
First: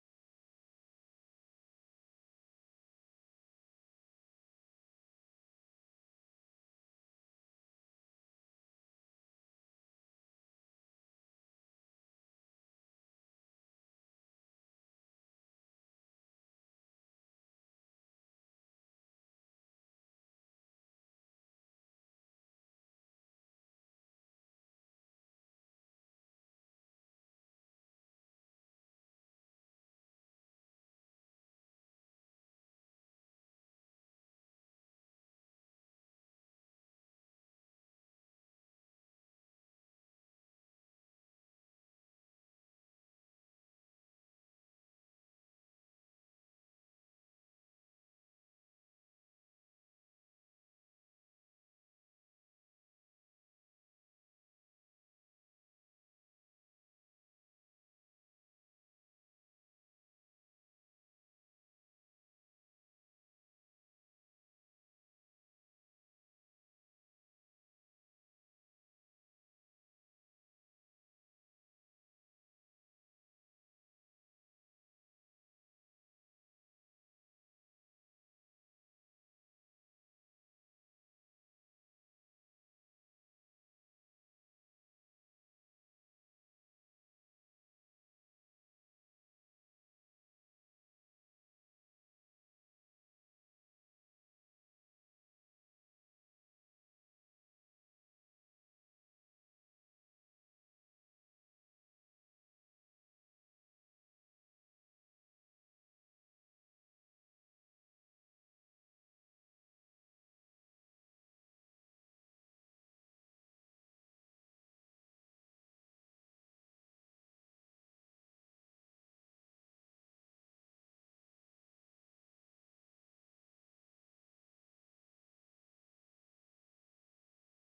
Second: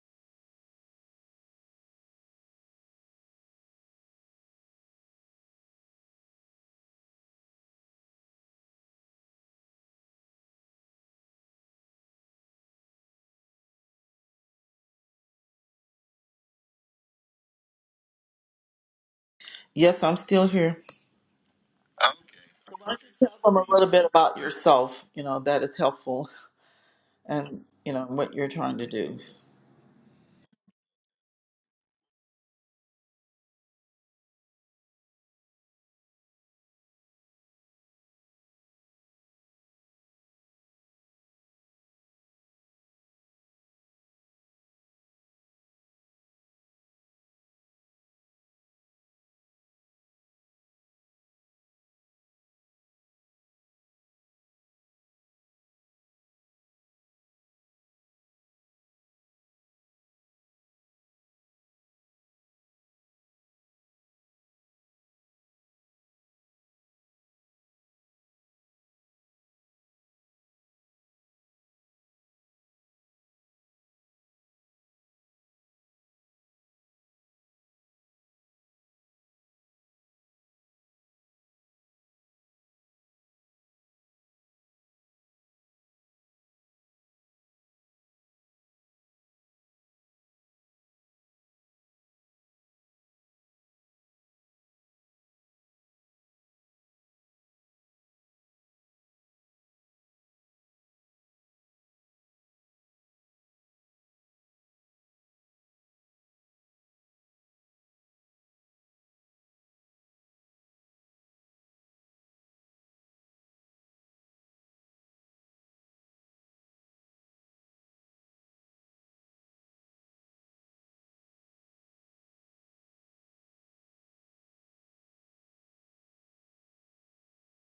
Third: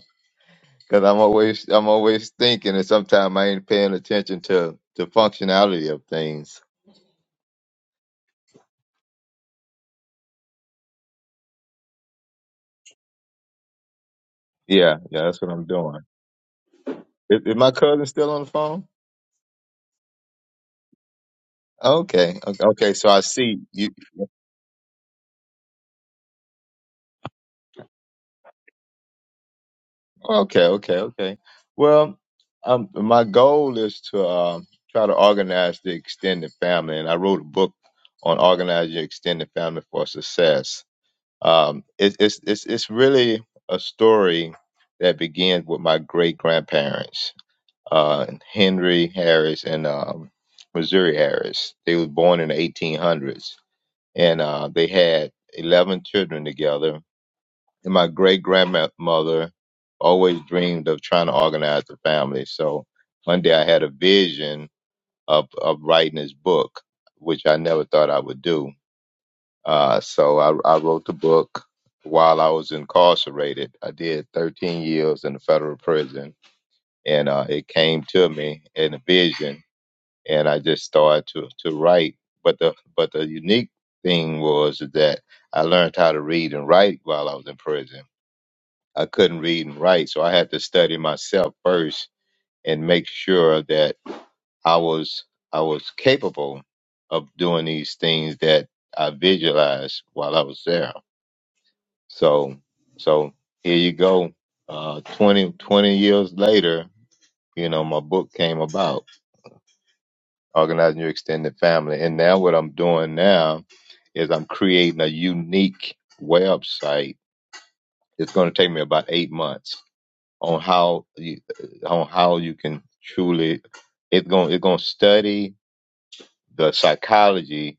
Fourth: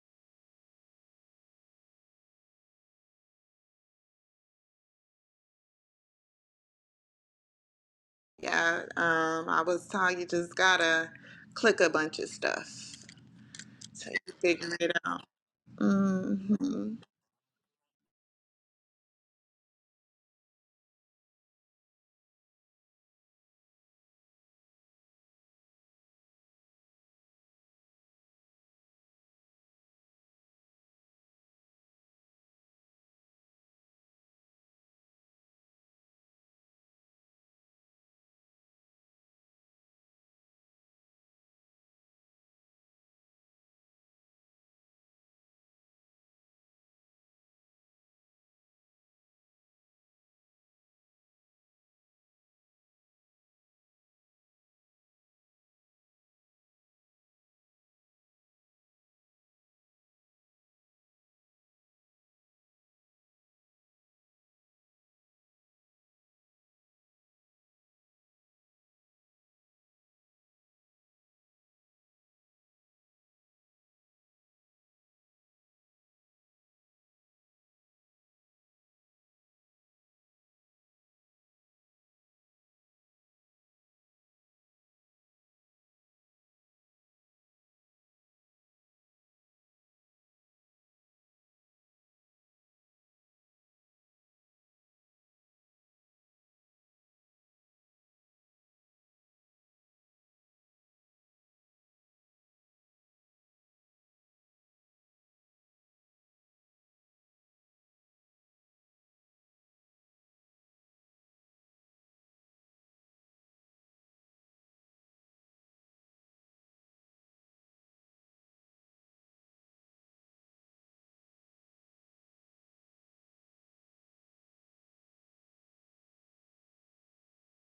[SPEAKER 4] Because I'm always I'm always thinking, and sometimes I ain't paying attention to the functionality of things.
[SPEAKER 2] Yeah. Um, I was told you just gotta click a bunch of stuff so you figure it
[SPEAKER 4] Yeah,
[SPEAKER 2] out.
[SPEAKER 4] yeah, that's what I'm doing.
[SPEAKER 2] hmm
[SPEAKER 4] Is, is my cousin still on the phone?
[SPEAKER 1] Yes, I'm still here.
[SPEAKER 4] Okay, okay,
[SPEAKER 1] So why
[SPEAKER 4] okay.
[SPEAKER 1] don't
[SPEAKER 4] So I
[SPEAKER 1] you tell them
[SPEAKER 4] see
[SPEAKER 1] a little
[SPEAKER 4] you.
[SPEAKER 1] bit about yourself? You know, that is helpful, and you know what you're trying to do.
[SPEAKER 4] Okay, okay, okay. Well, um, my goal is to um try to organize the extended family, and I wrote a book on organizing your extended family for success. Um, it, it's it's it's really a story that begins with my great grandparents, uh, Henry Harris and um, Missouri Harris. They were born in the 1800s and uh, they had 11 children together. And my great grandmother always dreamed of trying to organize the family. So one day I had a vision of, of writing this book, which I never thought I would do. Uh, so I, I wrote the book while I was incarcerated. I did 13 years in the federal prison, and uh, it came to me in a vision and I just started to to write. But the but the unique thing was that I learned how to read and write while I was in prison. I couldn't read and write, so I had to study myself first and make sure that I was I was capable of doing these things that I visualized while I was there. So so here you go. Uh, 20, twenty years later, you know, my book came about. organizing your extended family. And now what I'm doing now is I'm creating a unique website. It's going to take me about eight months on how you, on how you can truly. It's going it's going to study the psychology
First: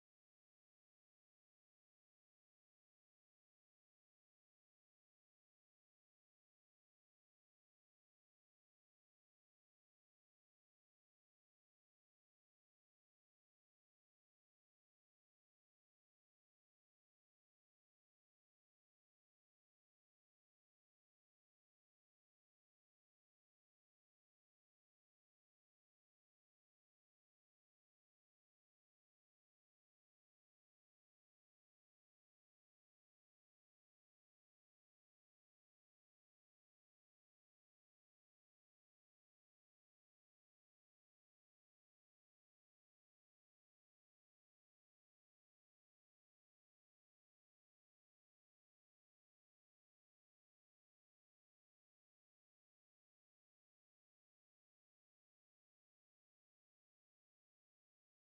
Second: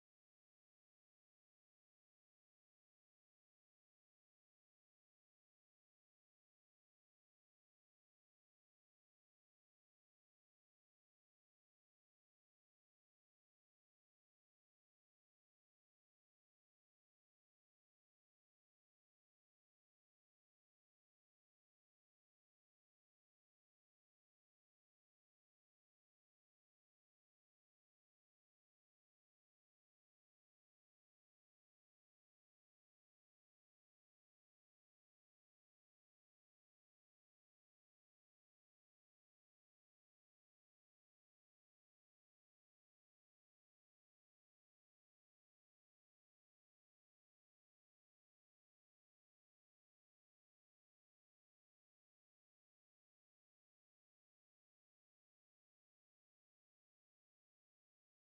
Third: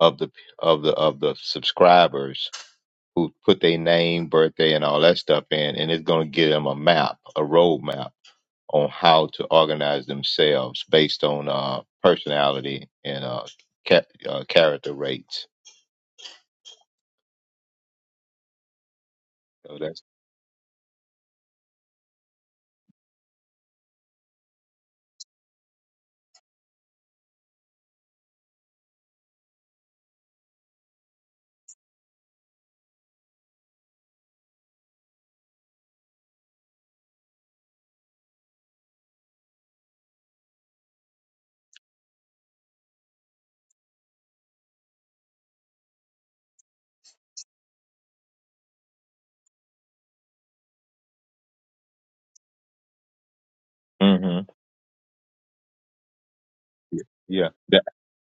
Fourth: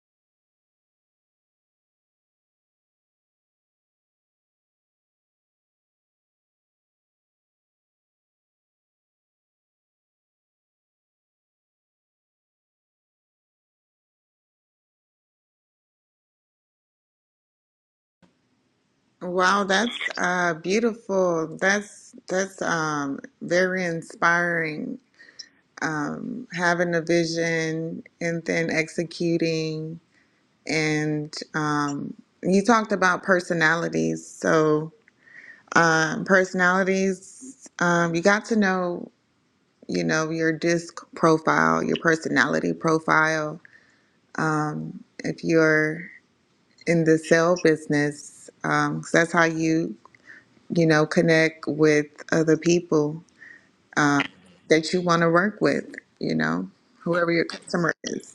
[SPEAKER 4] of the of the of the subscribers who put their name, birthday, and all that stuff in, and it's going to give them a map, a roadmap on how to organize themselves based on uh, personality and uh, ca- uh, character rates.
[SPEAKER 2] Wow,
[SPEAKER 4] So
[SPEAKER 2] that's
[SPEAKER 4] that's
[SPEAKER 2] uh beautiful. That's that's um very inspiring um, having a vision and then executing. And um, you talked about personalities. So, um, personalities, um, you got to know, you know, your disc profile, your personality profile. If you're in the sale business, um, 'cause that's how you, you know, connect with other people
[SPEAKER 4] hmm
[SPEAKER 2] that you want to work with, you know,
[SPEAKER 4] yeah,
[SPEAKER 2] whoever your
[SPEAKER 4] yeah. the,
[SPEAKER 2] customer is.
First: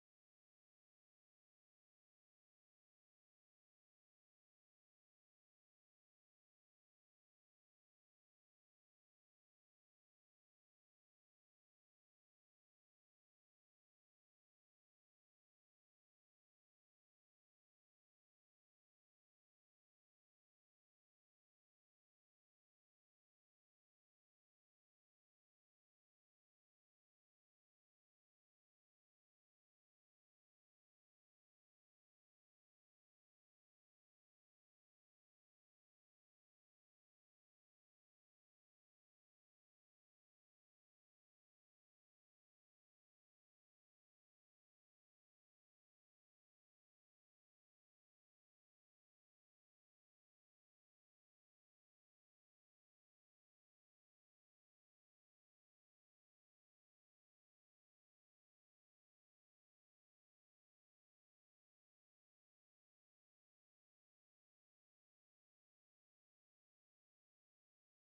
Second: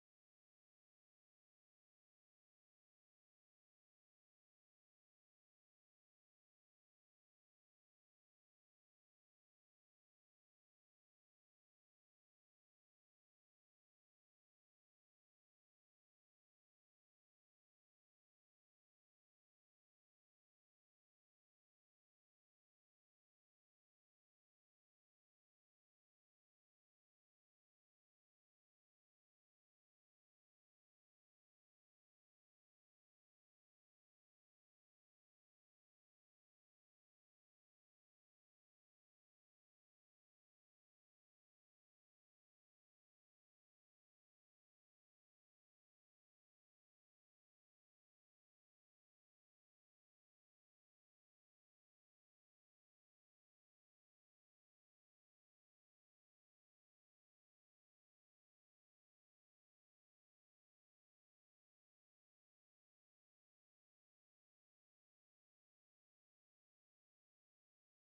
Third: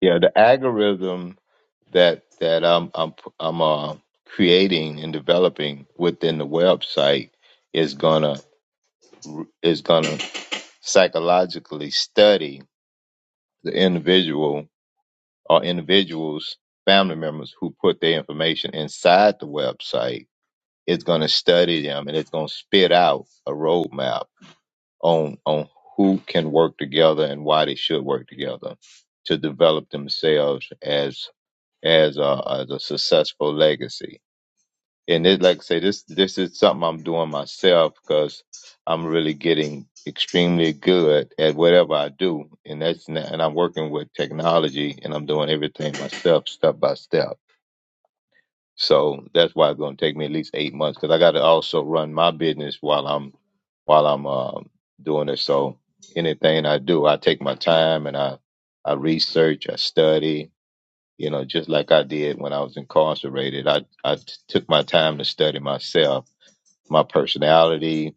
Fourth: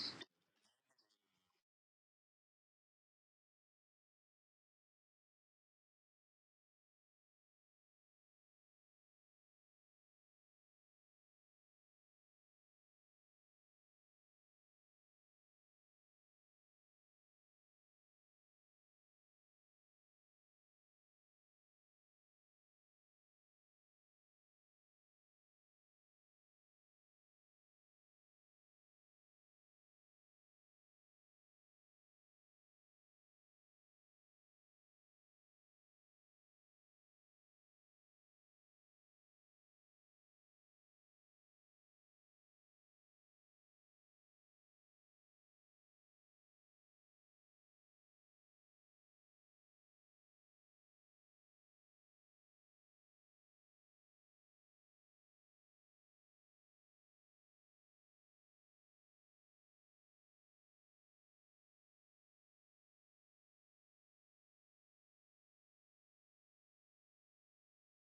[SPEAKER 4] yeah. The algorithm that that I'm I'm I'm uh, creating and developing within the website is gonna is gonna psychologically study the individual or individuals family members who put their information inside the website it's going to study them and it's going to spit out a roadmap on on who can work together and why they should work together to develop themselves as as a, as a successful legacy. And it, like I say, this this is something I'm doing myself because I'm really getting extremely good at whatever I do, and that's n- and I'm working with technology and I'm doing everything myself, step by step so that's why it's going to take me at least eight months because I got to also run my business while I'm while I'm um doing it. So anything I do, I take my time and I I research, I study. You know, just like I did when I was incarcerated, I I t- took my time to study myself, my personality,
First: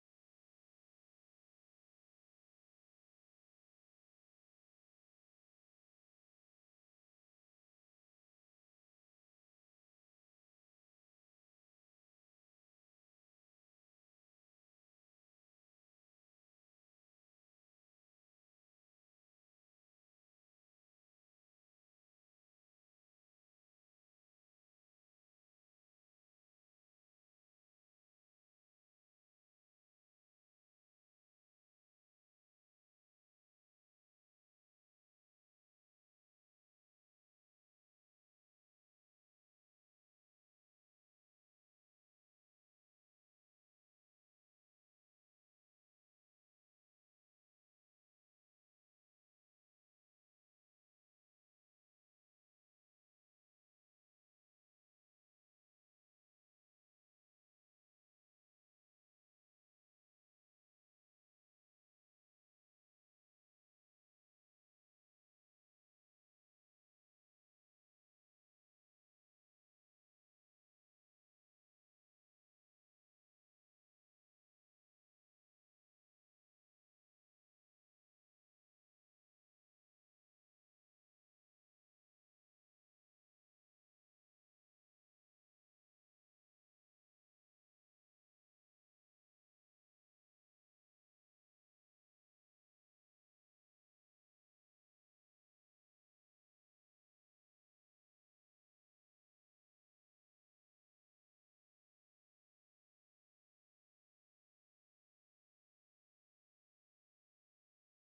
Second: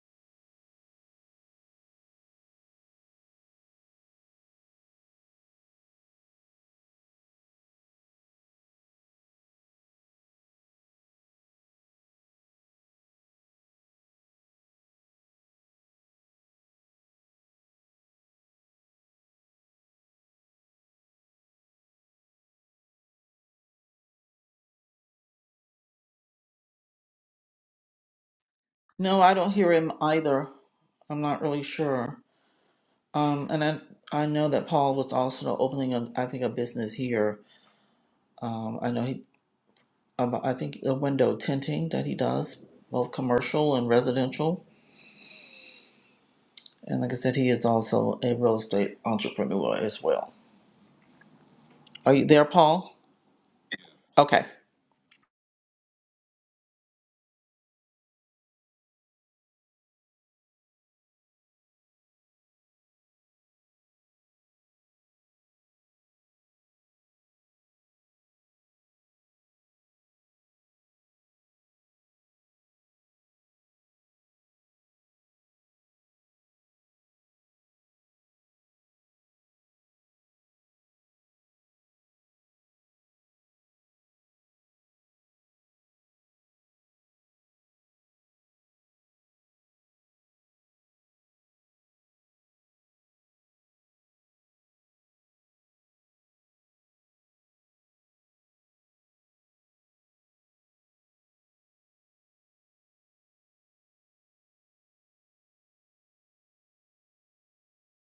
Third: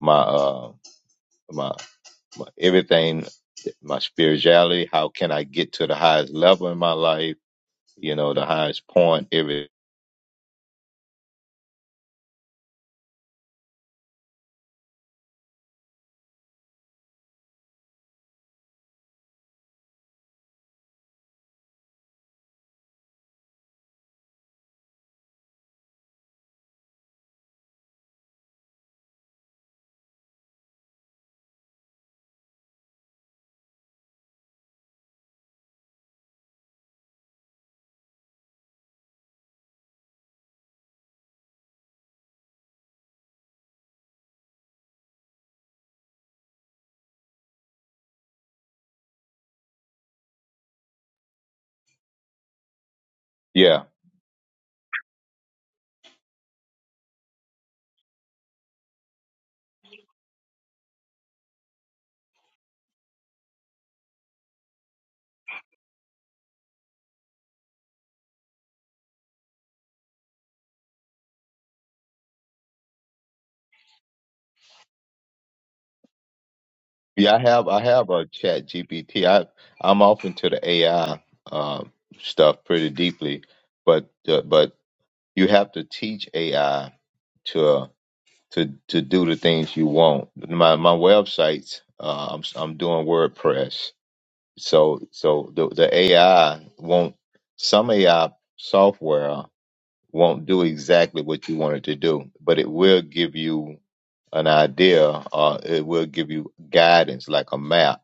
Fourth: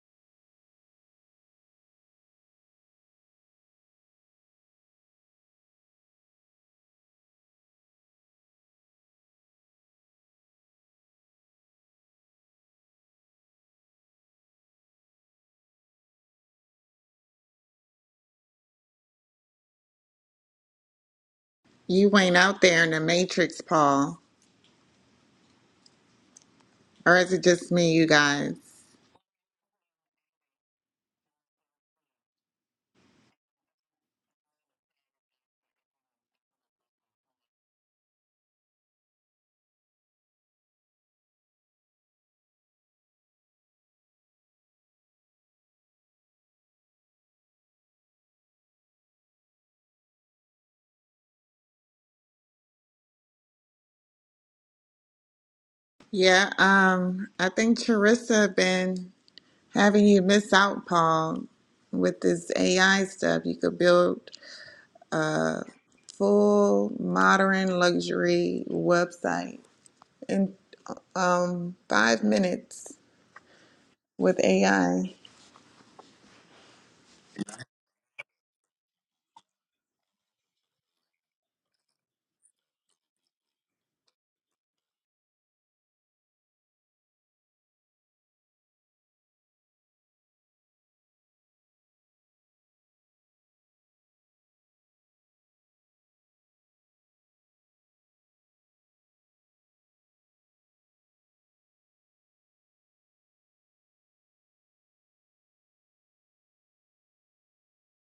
[SPEAKER 4] my uh my, my everything, my spirituality. How can I get to the highest level in my life? You know, the highest point. Every
[SPEAKER 2] You ain't out there in the matrix, Paul. Or is it just me, you guys?
[SPEAKER 1] No, I don't hear him either. I'm not really sure. Um, and I I know that Paul was also opening a I think a business here. Um, I know he um, I think a window tinting that he does both commercial and residential. And like I said, he is also a real estate entrepreneur as well. Are you there, Paul?
[SPEAKER 4] yeah.
[SPEAKER 1] Okay.
[SPEAKER 2] Yeah, um, I think Charissa been having you miss out, Paul, with this AI stuff. You could build full modern luxury website in um five minutes with AI.
[SPEAKER 4] Yeah, I have I have a chat GPT. I I'm off into the AI uh, stuff pretty deeply, but uh, but you have to teach AI to to to do the things you want. My my websites, uh, I'm I'm doing WordPress, so so the the AI won't some AI software won't do exactly what you want it to do, but it will give you an idea, uh, it will give you guidance like a map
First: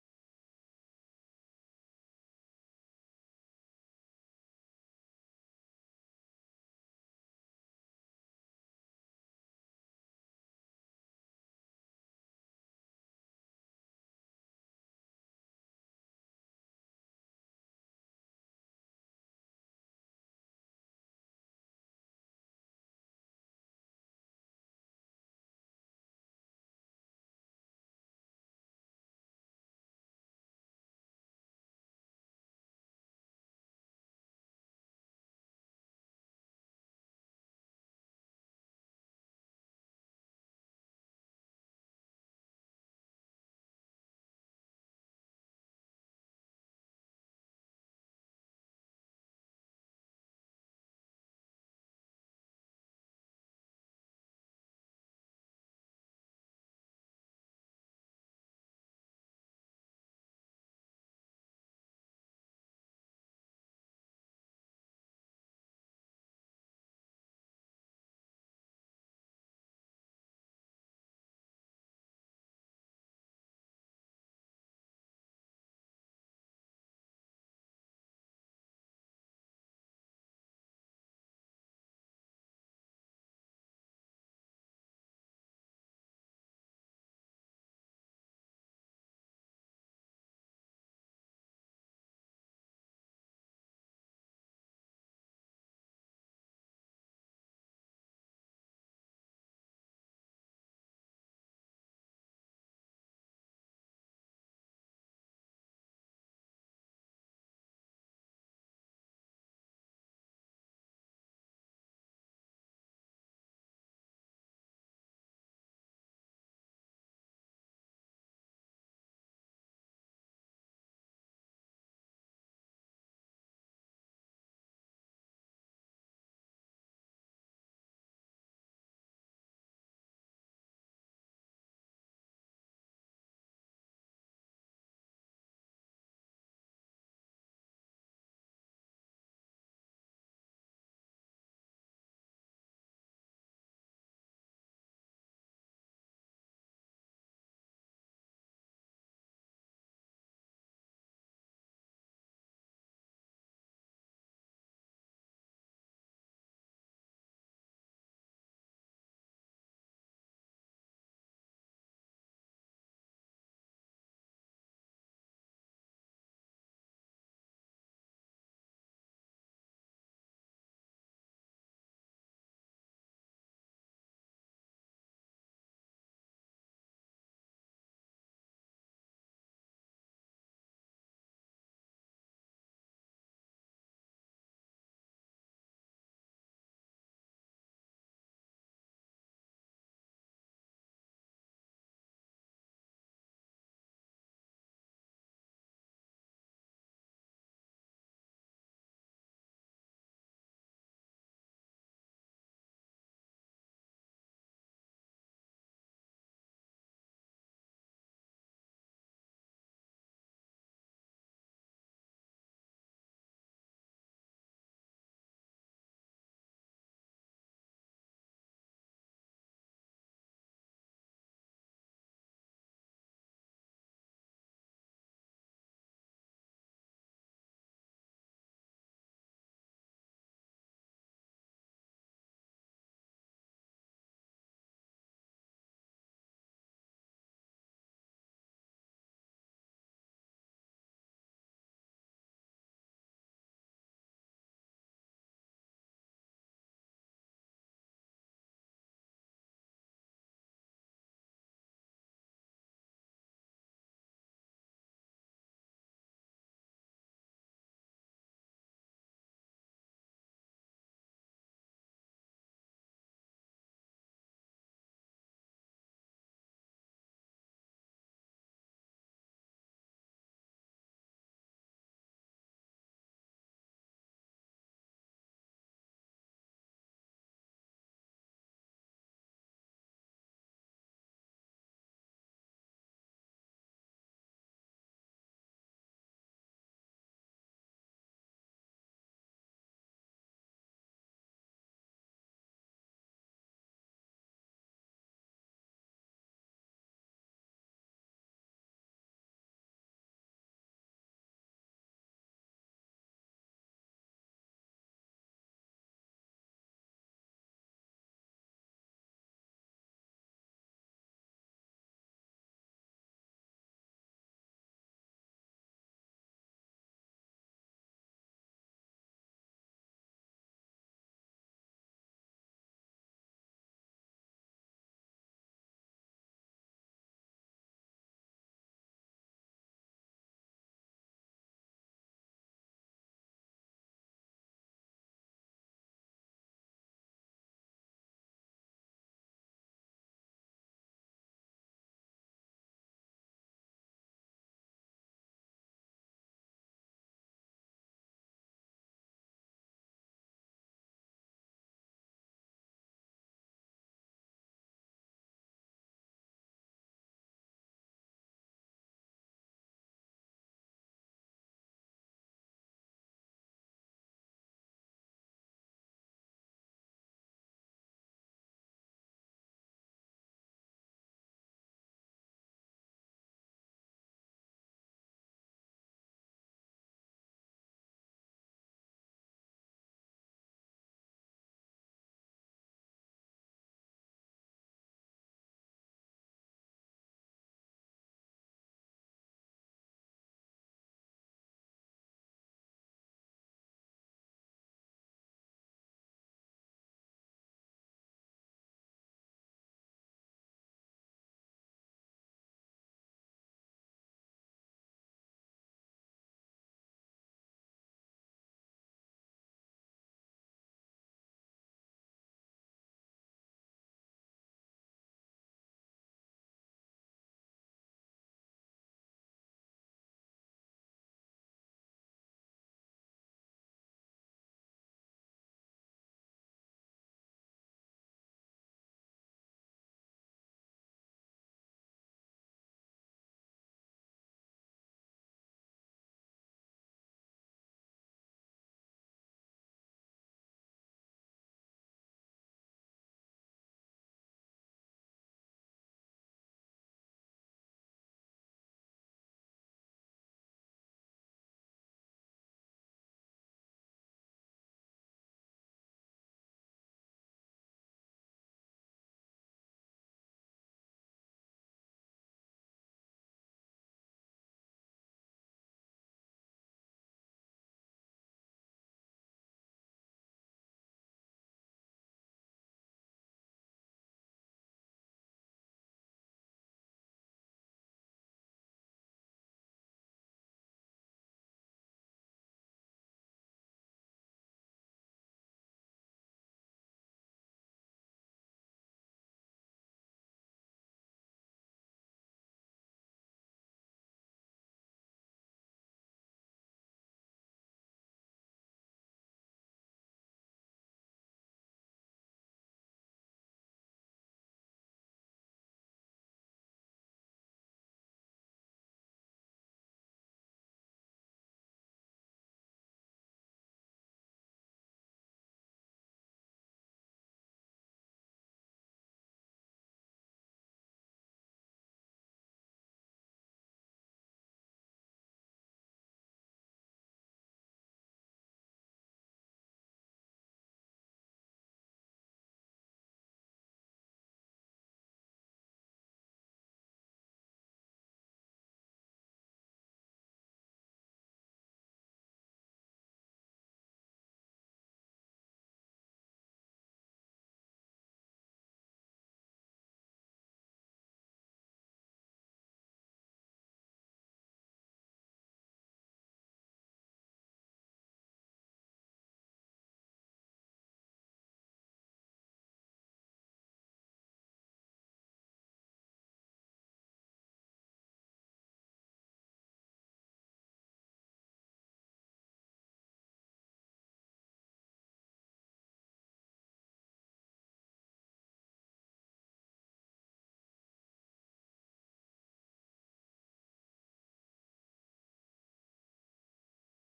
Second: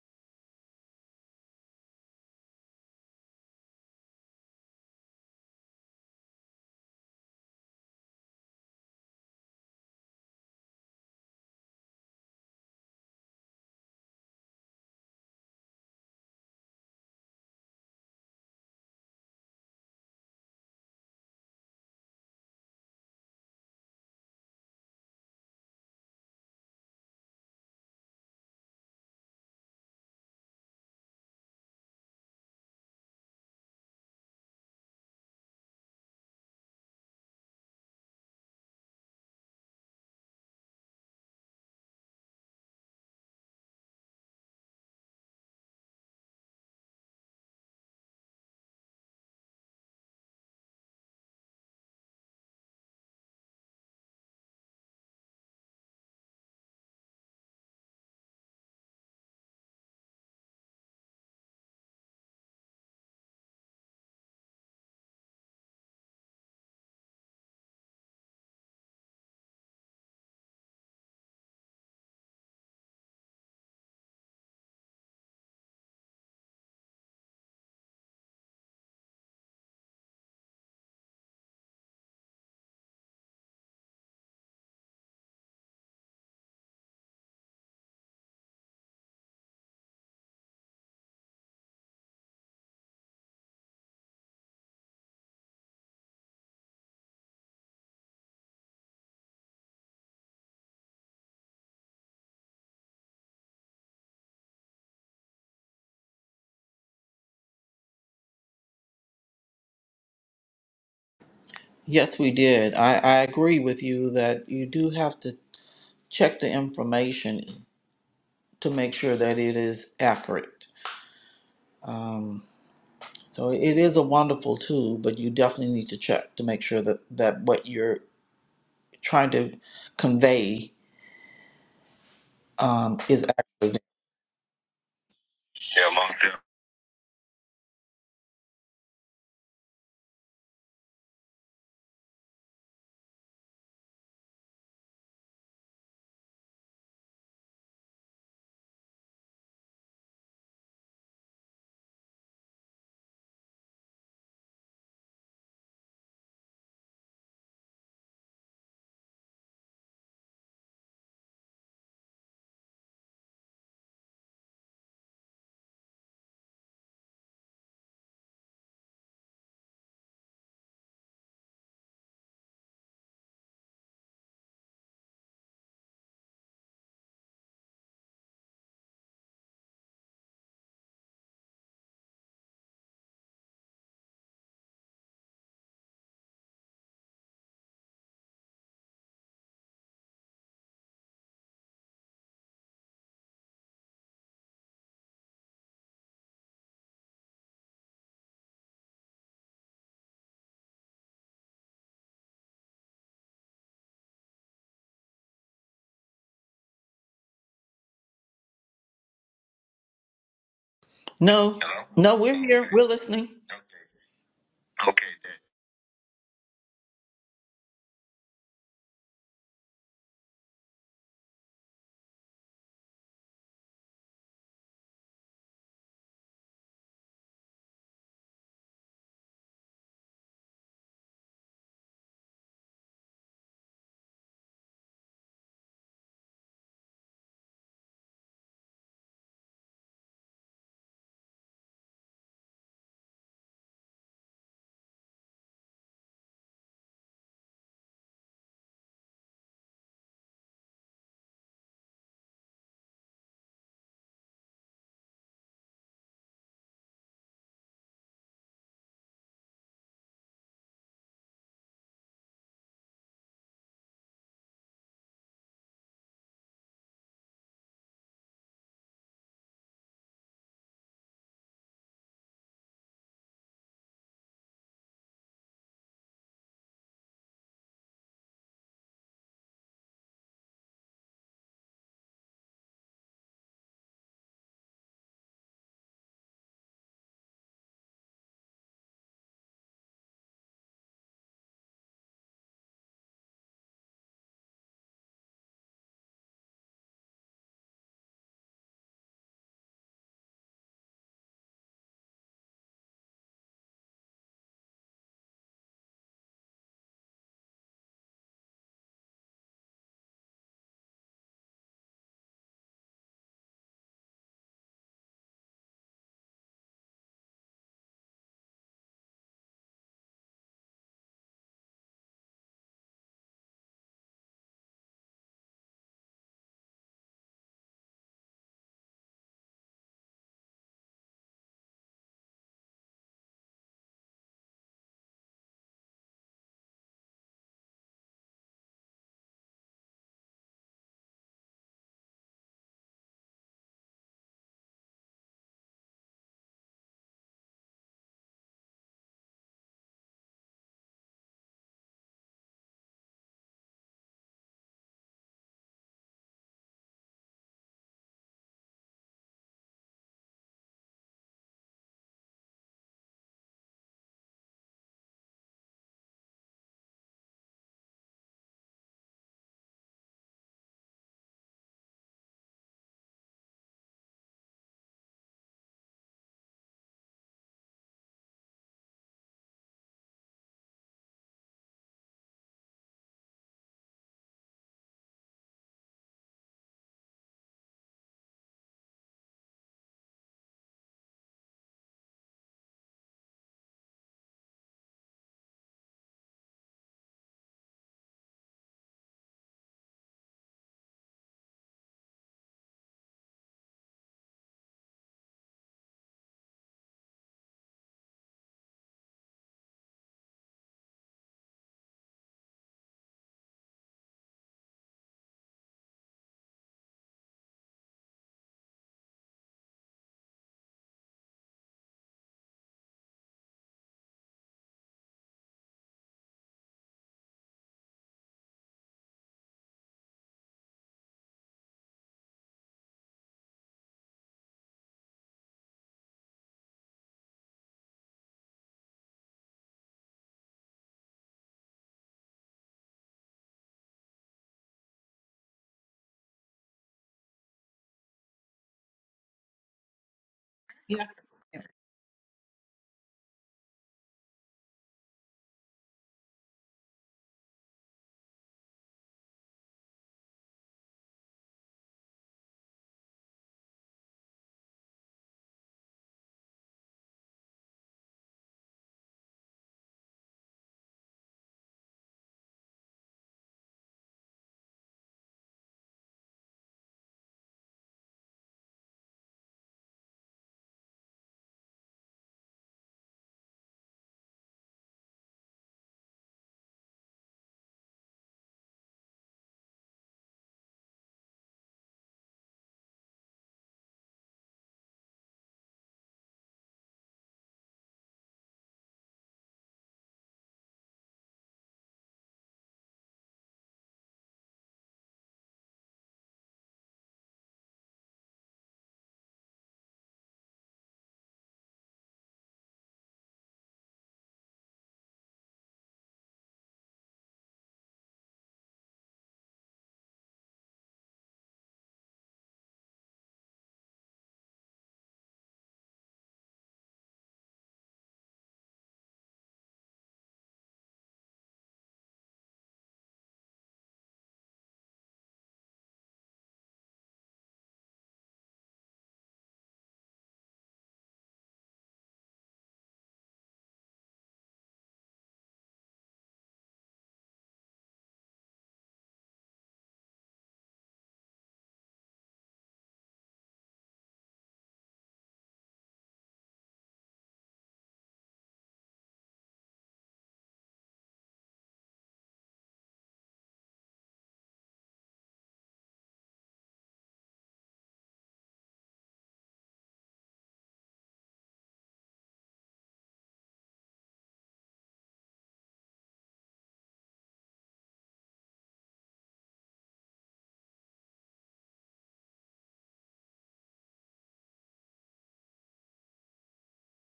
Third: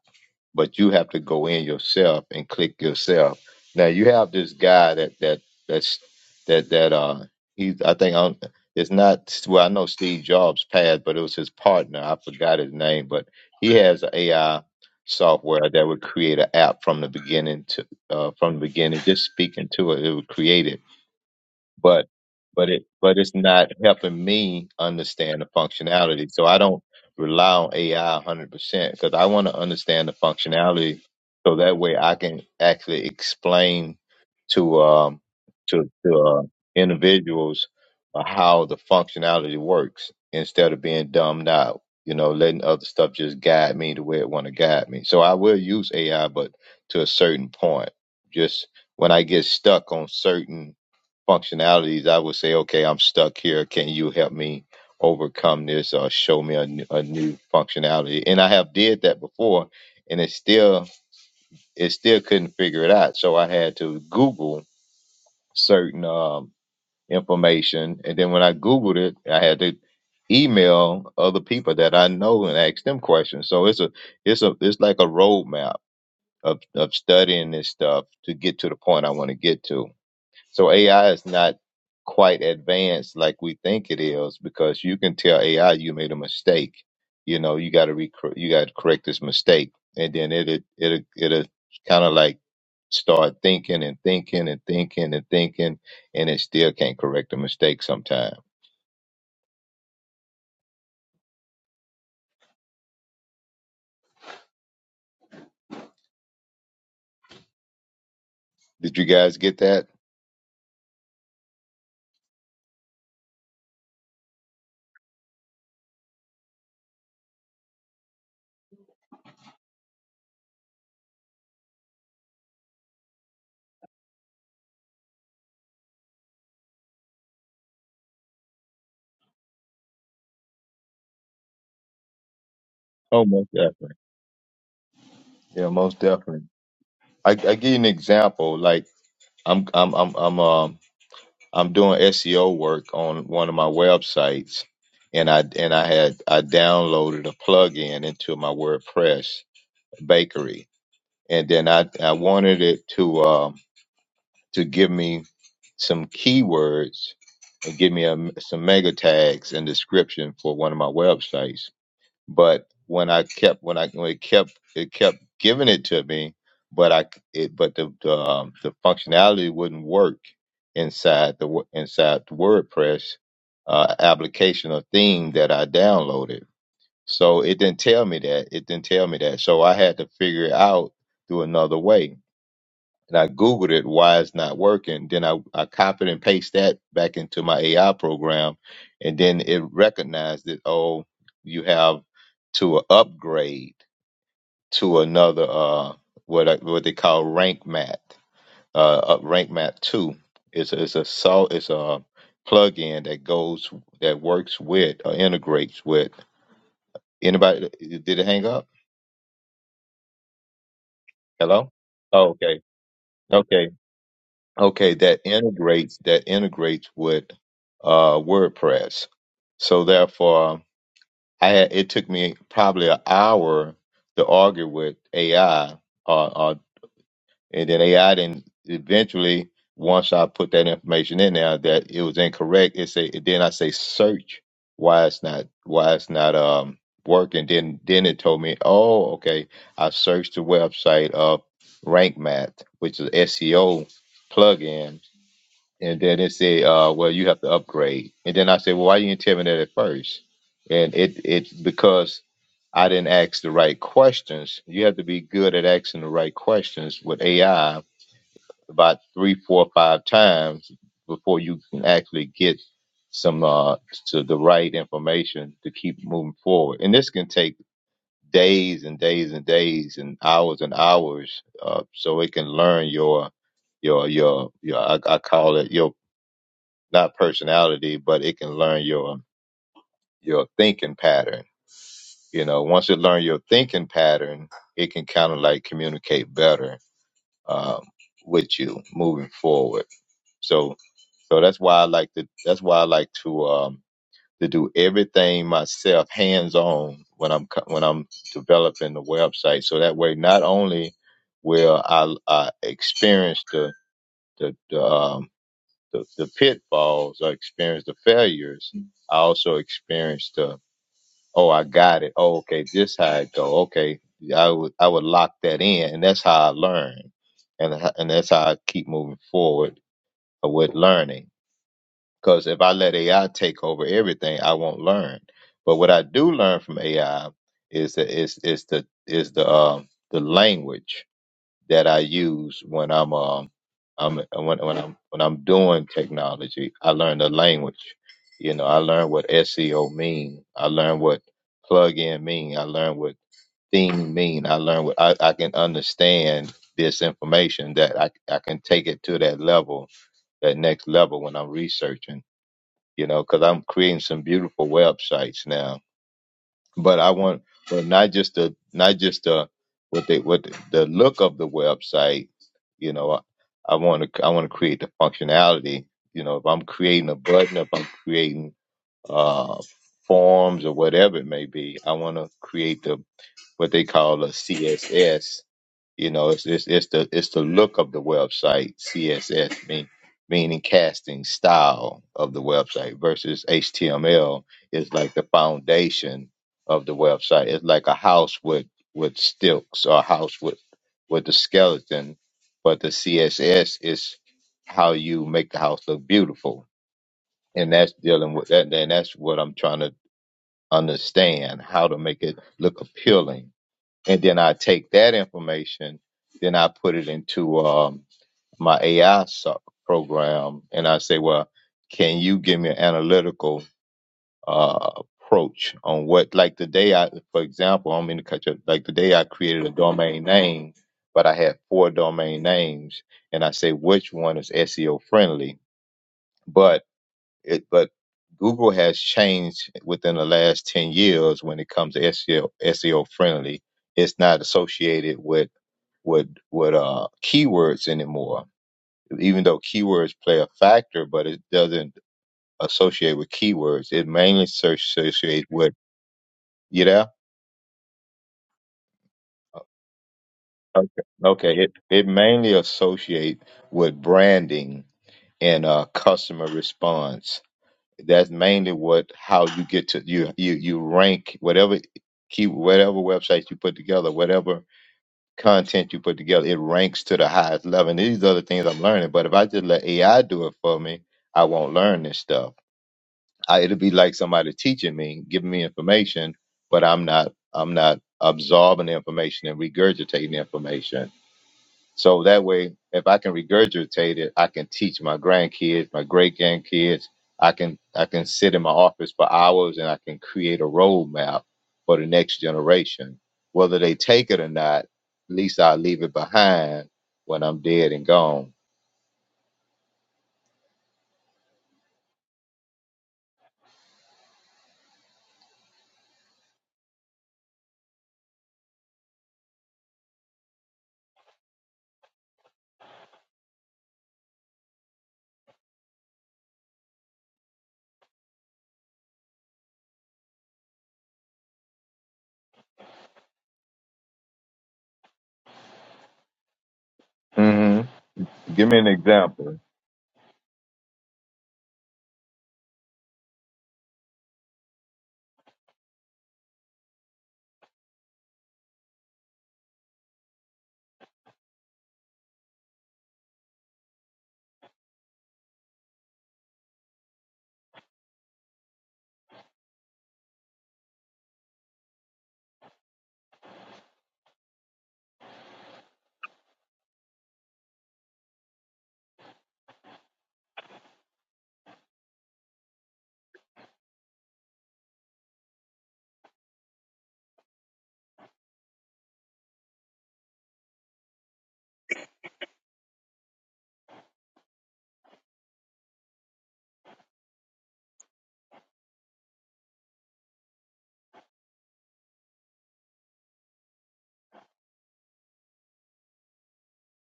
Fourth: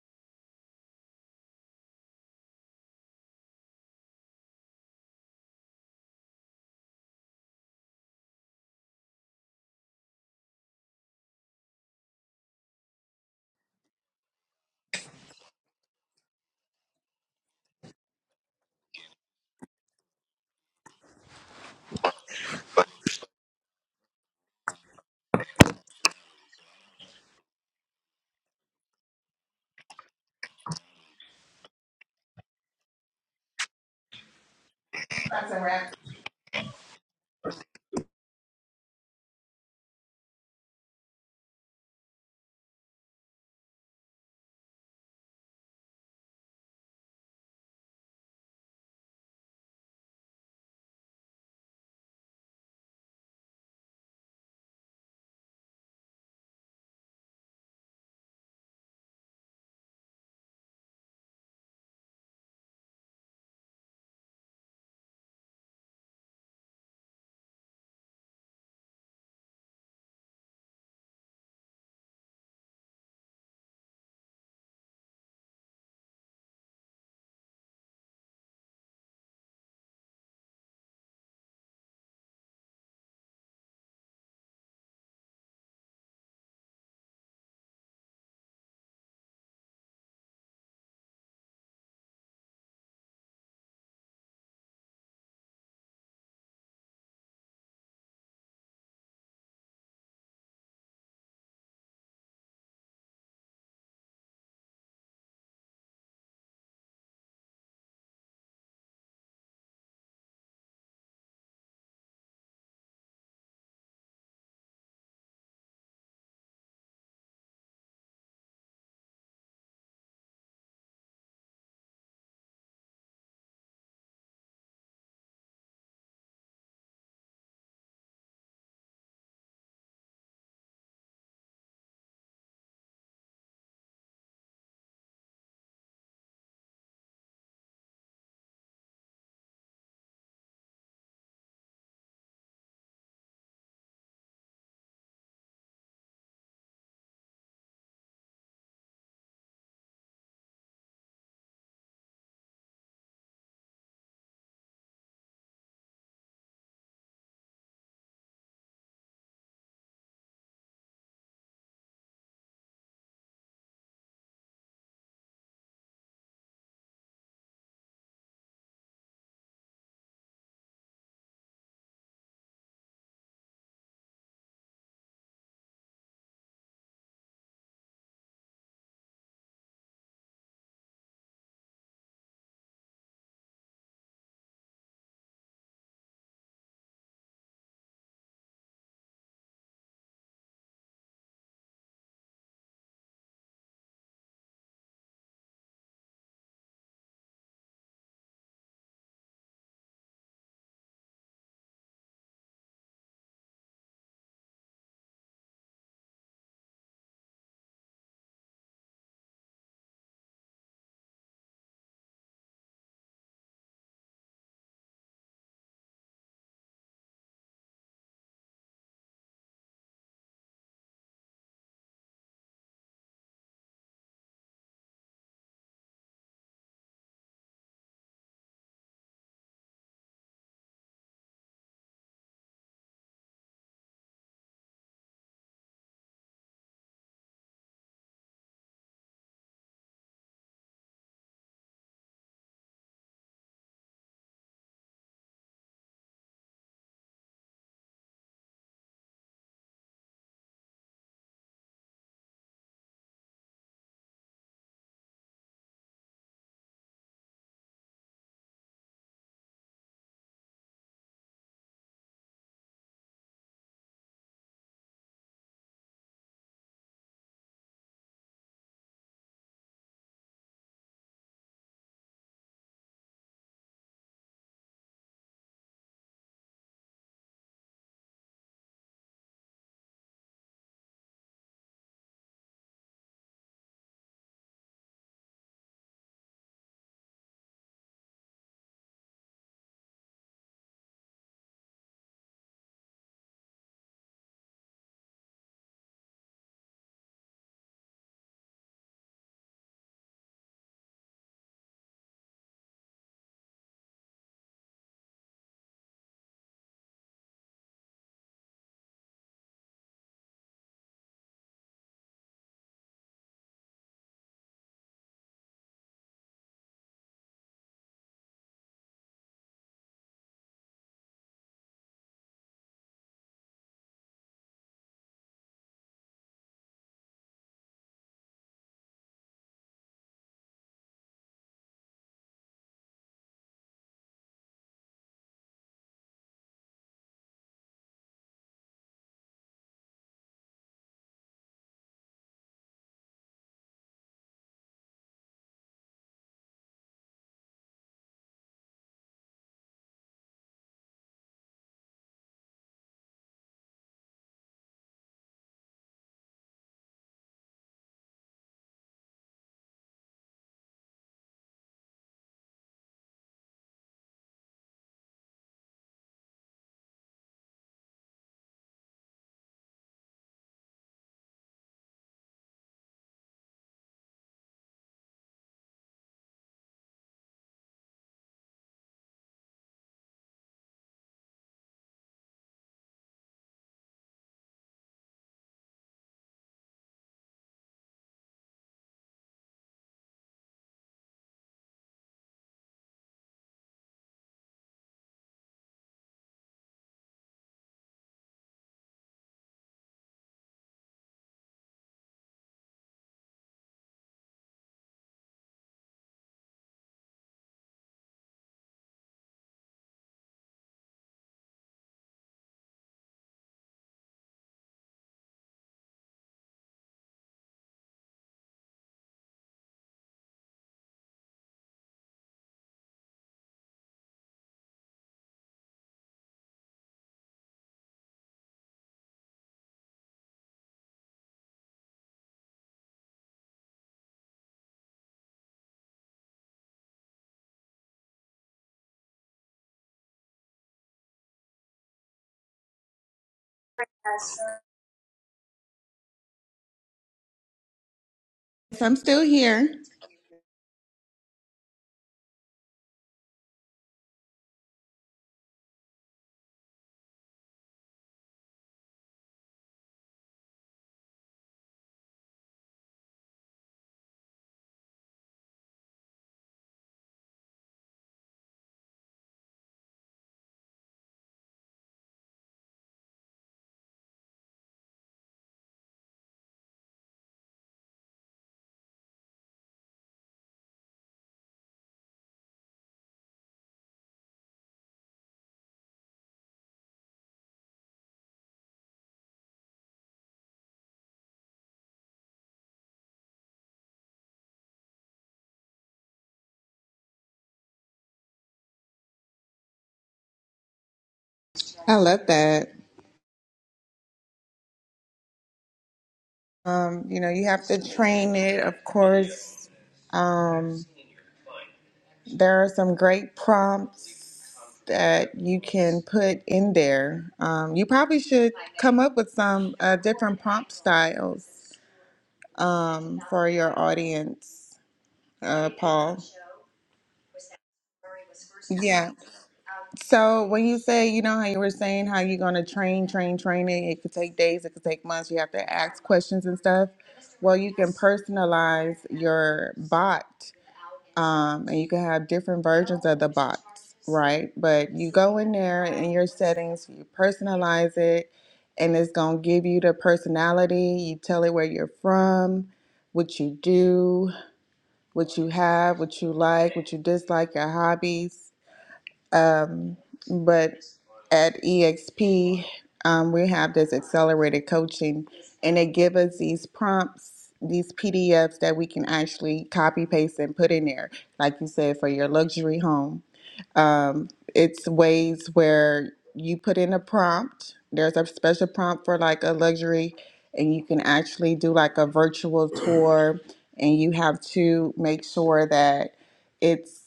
[SPEAKER 4] but you have to go in yourself and click yourself. Now you have this guy that that that's that that uh he's I think I'm, it's not well I know Steve Jobs passed, but it was his partner. I forgot his name, but he has an AI software that would create an app from the beginning to uh, from the beginning, just speaking to it, it would create it but but it but it's not helping me understand the functionality. So I don't rely on AI hundred percent because I want to understand the functionality so that way I can actually explain to um
[SPEAKER 2] That's a
[SPEAKER 4] to
[SPEAKER 2] wrap.
[SPEAKER 4] to uh, individuals uh, how the functionality works instead of being dumbed out. You know, letting other stuff just guide me the way it want to guide me. So I will use AI, but to a certain point. Just when I get stuck on certain functionalities, I would say, okay, I'm stuck here. Can you help me overcome this or show me a, new- new functionality? And I have did that before, and it still it still couldn't figure it out. So I had to Google certain um, information, and then when I Googled it, I had to email other people that I know and ask them questions. So it's a it's a it's like a roadmap of of studying this stuff to get to the point I want to get to so AI is not quite advanced like we think it is because you can tell AI you made a mistake. You know, you got to rec- you got to correct this mistake, and then it it it'll, it'll kind of like start thinking and thinking and thinking and thinking, and it still can't correct a mistake. Sometimes, Did you guys get that?
[SPEAKER 1] Yes, we did. I, I agree with you that you do have to check the information to make sure that it is accurate. Um, So it is a wonderful tool, but you definitely need to check to make sure that, that what you're trying to convey um, is
[SPEAKER 4] Oh, most
[SPEAKER 1] actually.
[SPEAKER 4] definitely. Yeah,
[SPEAKER 1] Yeah,
[SPEAKER 4] most
[SPEAKER 1] Mom. yeah.
[SPEAKER 4] definitely. I I give you an example. Like I'm I'm I'm I'm um. I'm doing SEO work on one of my websites, and I and I had I downloaded a plugin into my WordPress bakery, and then I I wanted it to um, to give me some keywords and give me a, some mega tags and description for one of my websites but when I kept when I when it kept it kept giving it to me, but I it but the the, um, the functionality wouldn't work inside the wo- inside the WordPress uh, application or theme that I downloaded. So it didn't tell me that it didn't tell me that. So I had to figure it out through another way and I Googled it why it's not working. Then I, I copied and pasted that back into my AI program, and then it recognized that oh, you have to upgrade to another uh what I, what they call rank math uh up- rank math two. is a, it's a sol it's a plugin that goes that works with or integrates with anybody. Did it hang up?
[SPEAKER 1] No,
[SPEAKER 4] Hello.
[SPEAKER 1] Hello? no,
[SPEAKER 4] Oh,
[SPEAKER 1] we're
[SPEAKER 4] okay
[SPEAKER 1] here. We're listening.
[SPEAKER 4] okay.
[SPEAKER 1] Okay.
[SPEAKER 4] Okay,
[SPEAKER 1] Okay,
[SPEAKER 4] that
[SPEAKER 1] then.
[SPEAKER 4] integrates that integrates with uh, WordPress. So therefore, I had, it took me probably an hour to argue with AI, uh, uh, and then AI then eventually once I put that information in there that it was incorrect, it say then I say search why it's not why it's not um working. Then then it told me, oh okay, I searched the website of Rank Math, which is SEO plugin and then it said, uh, well, you have to upgrade. And then I said, well, why you didn't tell me that at first? And it it's because I didn't ask the right questions. You have to be good at asking the right questions with AI about three, four, five times before you can actually get some uh to the right information to keep moving forward. And this can take days and days and days and hours and hours uh so it can learn your your your your I, I call it your not personality, but it can learn your your thinking pattern. You know, once it learns your thinking pattern, it can kind of like communicate better um, with you moving forward. So, so that's why I like to that's why I like to um, to do everything myself, hands on when I'm co- when I'm developing the website. So that way, not only will I, I experience the the, the um, the, the pitfalls. I experienced the failures. I also experienced the oh, I got it. Oh, okay, this how it go. Okay, I would I would lock that in, and that's how I learn, and h- and that's how I keep moving forward with learning. Because if I let AI take over everything, I won't learn. But what I do learn from AI is the is is the is the um, the language that I use when I'm um I'm when when I'm when I'm doing technology. I learn the language. You know, I learn what SEO mean. I learn what plug-in mean. I learn what theme mean. I learn what I, I can understand this information that I I can take it to that level, that next level when I'm researching. You know, because I'm creating some beautiful websites now but I want, but not just the, not just the, what they, what the, the look of the website. You know, I, I want to, I want to create the functionality. You know, if I'm creating a button, if I'm creating uh, forms or whatever it may be, I want to create the what they call a CSS you know, it's it's, it's the it's the look of the website, CSS mean, meaning casting style of the website versus HTML is like the foundation of the website. It's like a house with with stilts or a house with with the skeleton, but the CSS is how you make the house look beautiful, and that's dealing with that. And that's what I'm trying to understand how to make it look appealing and then I take that information, then I put it into um, my AI so- program, and I say, well, can you give me an analytical uh, approach on what, like the day I, for example, I'm in the country, like the day I created a domain name, but I had four domain names, and I say which one is SEO friendly, but it, but Google has changed within the last ten years when it comes to SEO SEO friendly. It's not associated with with with uh keywords anymore. Even though keywords play a factor, but it doesn't associate with keywords. It mainly search associate with you know.
[SPEAKER 2] Yes, I'm still here.
[SPEAKER 4] Okay.
[SPEAKER 1] Yeah.
[SPEAKER 4] Okay. It it mainly associate with branding and uh customer response. That's mainly what how you get to you you you rank whatever key whatever websites you put together, whatever content you put together, it ranks to the highest level. And these are the things I'm learning. But if I just let AI do it for me, I won't learn this stuff. I, it'll be like somebody teaching me, giving me information, but I'm not I'm not absorbing the information and regurgitating the information. So that way, if I can regurgitate it, I can teach my grandkids, my great grandkids. I can I can sit in my office for hours and I can create a roadmap for the next generation. Whether they take it or not, at least i leave it behind when I'm dead and gone.
[SPEAKER 2] I love that. Um, you know, you have to train it, of course. Um, There are some great prompts that you can put in there. Um, you probably should come up with some uh, different prompt styles um, for your audience, uh, Paul.
[SPEAKER 4] hmm Give me an
[SPEAKER 2] Yeah.
[SPEAKER 4] example.
[SPEAKER 2] So when you say, you know, how you were saying how you're going to train, train, train it, it could take days, it could take months, you have to ask questions and stuff. Well, you can personalize your bot um, and you can have different versions of the box, right? But you go in there in your settings, you personalize it, and it's gonna give you the personality. You tell it where you're from, what you do, what you have, what you like, what you dislike, your hobbies. Um, but at EXP, um, we have this accelerated coaching, and they give us these prompts, these PDFs that we can actually copy paste and put in there, like you said, for your luxury home. Um, it's ways where you put in a prompt. There's a special prompt for like a luxury, and you can actually do like a virtual tour, and you have to make sure that it's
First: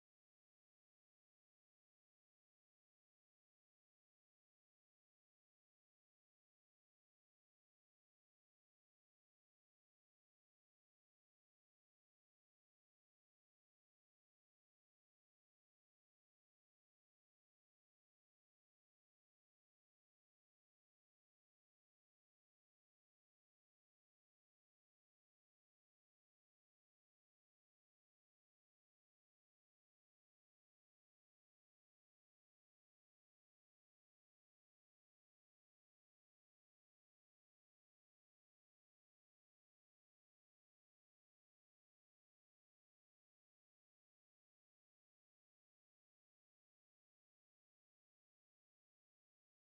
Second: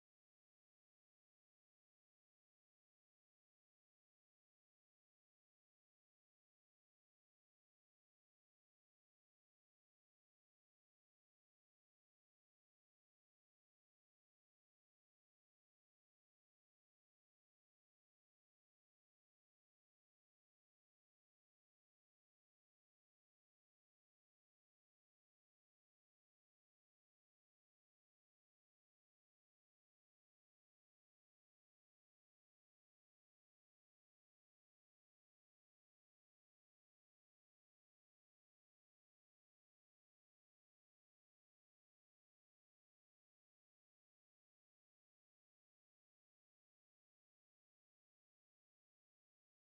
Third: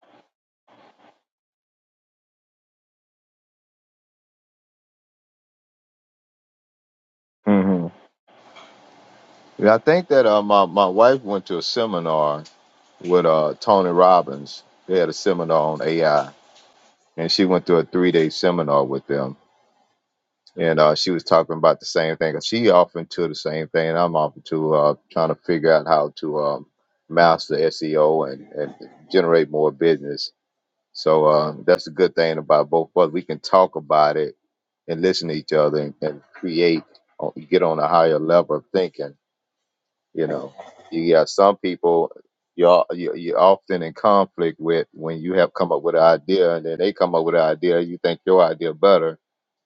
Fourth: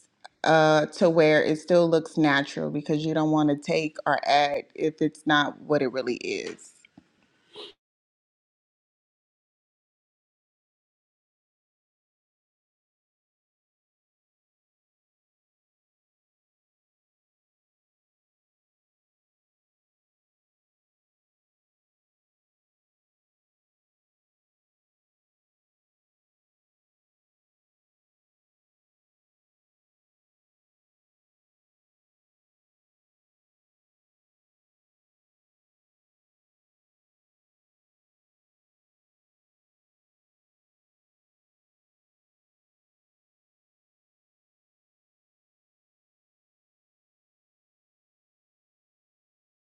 [SPEAKER 2] uh to where it still looks natural because you don't want to take or add if it's not what it really is.
[SPEAKER 4] hmm Yeah, I think that uh, my my wife went to a seminar with uh, Tony Robbins. They had a seminar on AI, and she went to a three day seminar with them and uh, she was talking about the same thing. She often to the same thing, and I'm often to uh, trying to figure out how to um, master SEO and, and generate more business. So uh, that's a good thing about both of us. We can talk about it and listen to each other and, and create, uh, get on a higher level of thinking you know, you got some people you're you- you're often in conflict with when you have come up with an idea, and then they come up with an idea. You think your idea better,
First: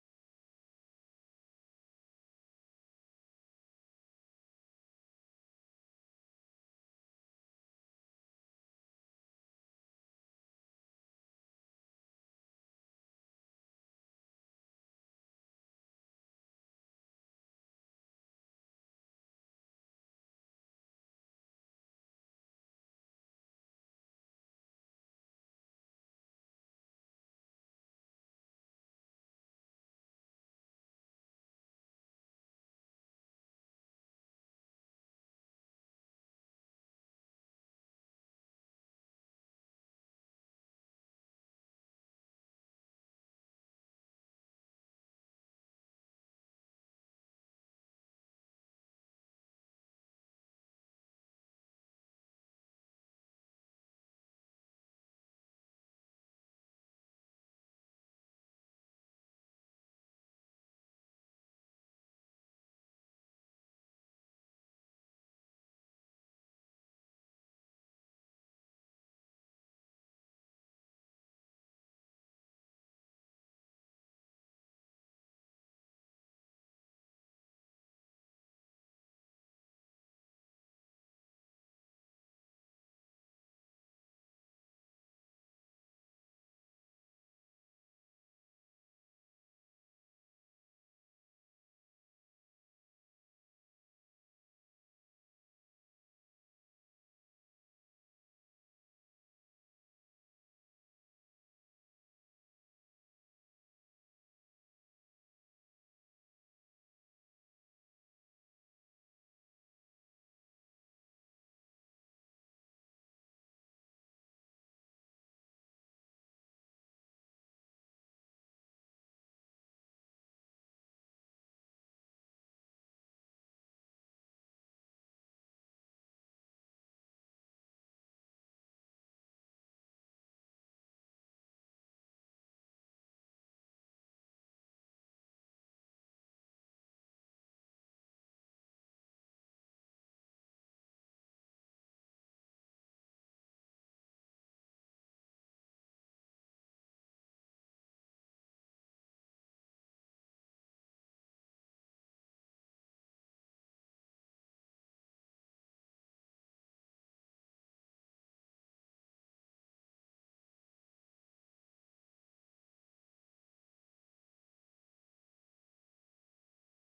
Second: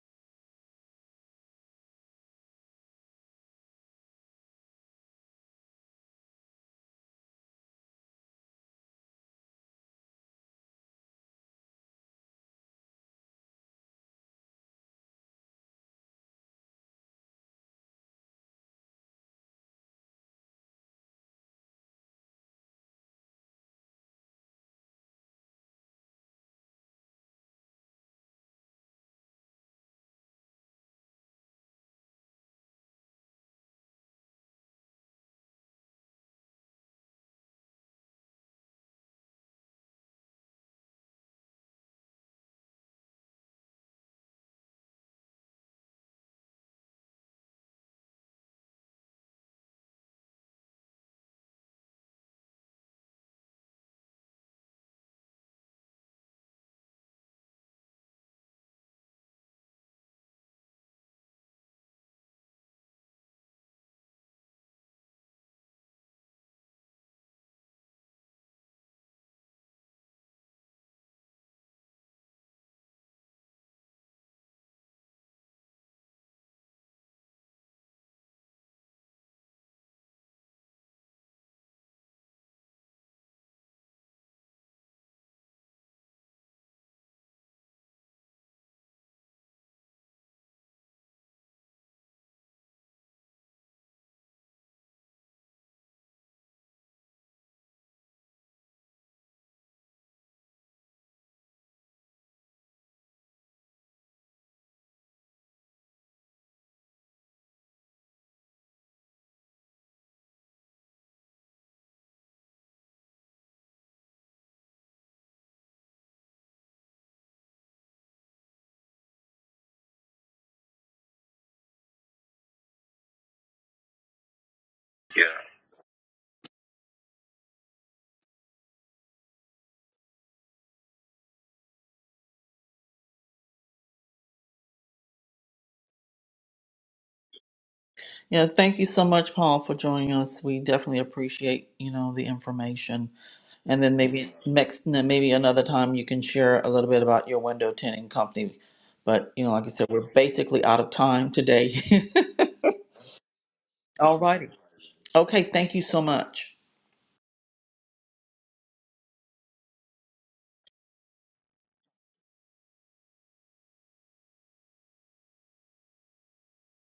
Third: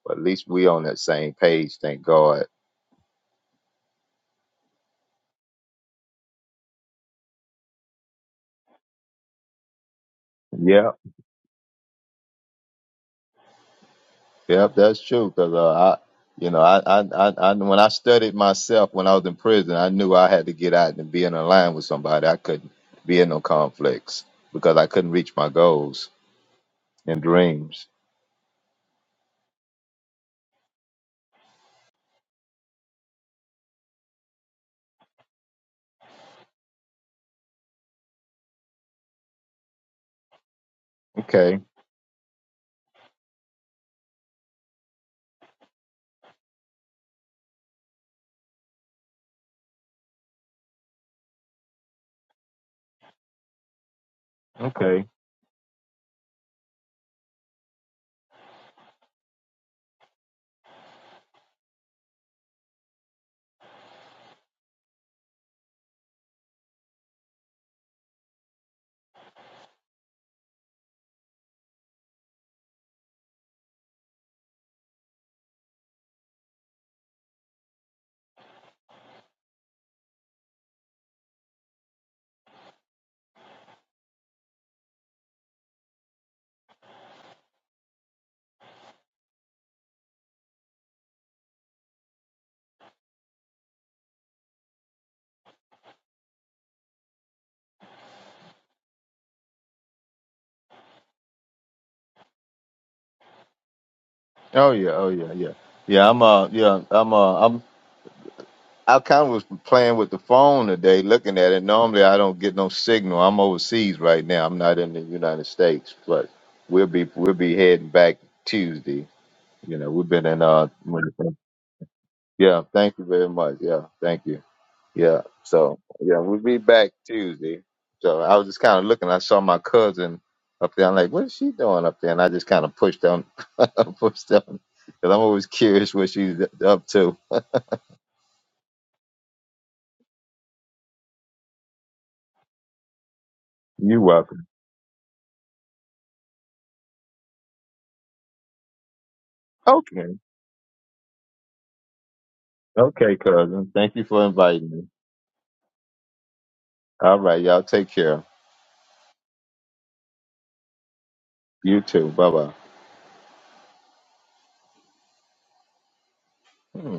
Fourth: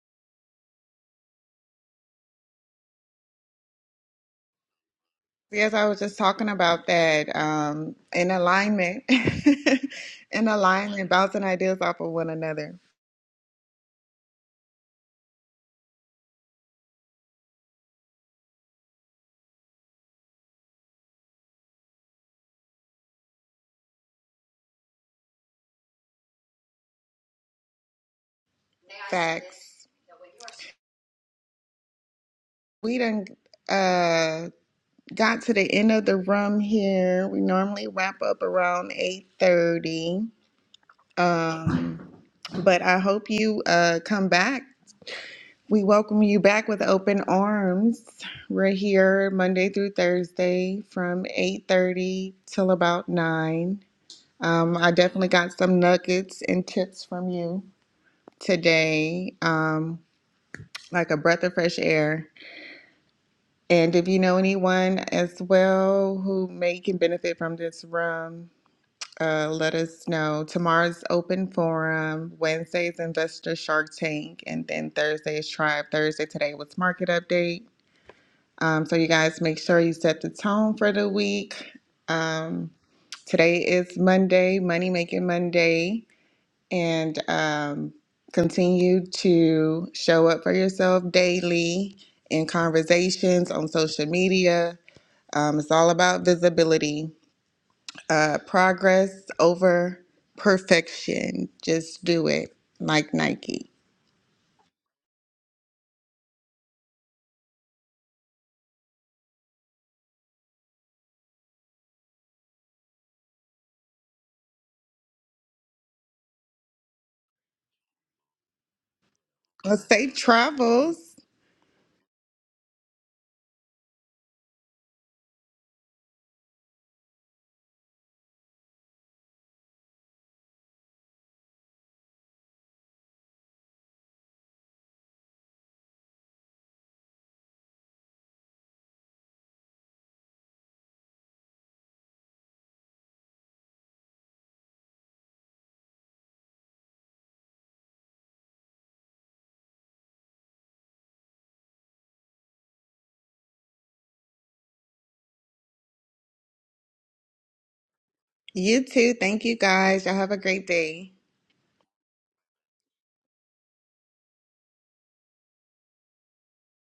[SPEAKER 4] but at least we on that same page. Thank God.
[SPEAKER 2] Yes, I was just talking about that um, in alignment, [laughs] in
[SPEAKER 4] Yeah,
[SPEAKER 2] alignment, bouncing ideas off of one another.
[SPEAKER 4] yep, that's true. Cause uh, I, you know, I, I, I, I, when I studied myself when I was in prison, I knew I had to get out and be in a line with somebody. I couldn't be in no conflicts because I couldn't reach my goals and dreams.
[SPEAKER 2] Facts. We done uh got to the end of the room here. We normally wrap up around 8:30.
[SPEAKER 4] Okay,
[SPEAKER 2] Um but I hope you uh come back. We welcome you back with open arms. We're here Monday through Thursday from 8:30 till about 9. Um I
[SPEAKER 4] okay.
[SPEAKER 2] definitely got some nuggets and tips from you today. Um like a breath of fresh air. And if you know anyone as well who may can benefit from this room, uh, let us know. Tomorrow's open forum, Wednesday's investor Shark Tank, and then Thursday's Tribe. Thursday today was market update. Um, so you guys make sure you set the tone for the week. Um, today is Monday, Money Making Monday, and um, continue to show up for yourself daily in conversations on social media um, it's all about visibility, uh, progress over perfection. Just do it like Nike.
[SPEAKER 4] Oh yeah, oh yeah, yeah, yeah. I'm uh, yeah, I'm uh, I'm I kind of was playing with the phone today, looking at it. Normally, I don't get no signal. I'm overseas right now. I'm not in the United States, but we'll be we'll be heading back Tuesday.
[SPEAKER 2] Well,
[SPEAKER 4] You know, we've
[SPEAKER 2] safe
[SPEAKER 4] been in uh,
[SPEAKER 2] travels.
[SPEAKER 4] yeah. Thank you very much. Yeah, thank you. Yeah.
[SPEAKER 1] Yeah.
[SPEAKER 4] So yeah, we'll be back Tuesday. So I was just kind of looking. I saw my cousin up there. I'm like, what is she doing up there? And I just kind of pushed on, [laughs] pushed on, because I'm always curious what she's up to.
[SPEAKER 1] Yeah, thank you so much, Paul, for joining us. We definitely appreciate, you know, the information. And then
[SPEAKER 4] You're
[SPEAKER 1] maybe
[SPEAKER 4] welcome.
[SPEAKER 1] next, then maybe another time you can share a little bit about your window tinting company. But you know, like I said, we're
[SPEAKER 4] Okay.
[SPEAKER 1] basically out of time today.
[SPEAKER 4] Okay, cousin. Thank
[SPEAKER 1] [laughs]
[SPEAKER 4] you for
[SPEAKER 1] Alrighty.
[SPEAKER 4] inviting me.
[SPEAKER 1] Okay, thank you so much.
[SPEAKER 4] All right, y'all. Take care.
[SPEAKER 2] You too. Thank you guys. Y'all have a great day.
[SPEAKER 4] You too. Bye bye.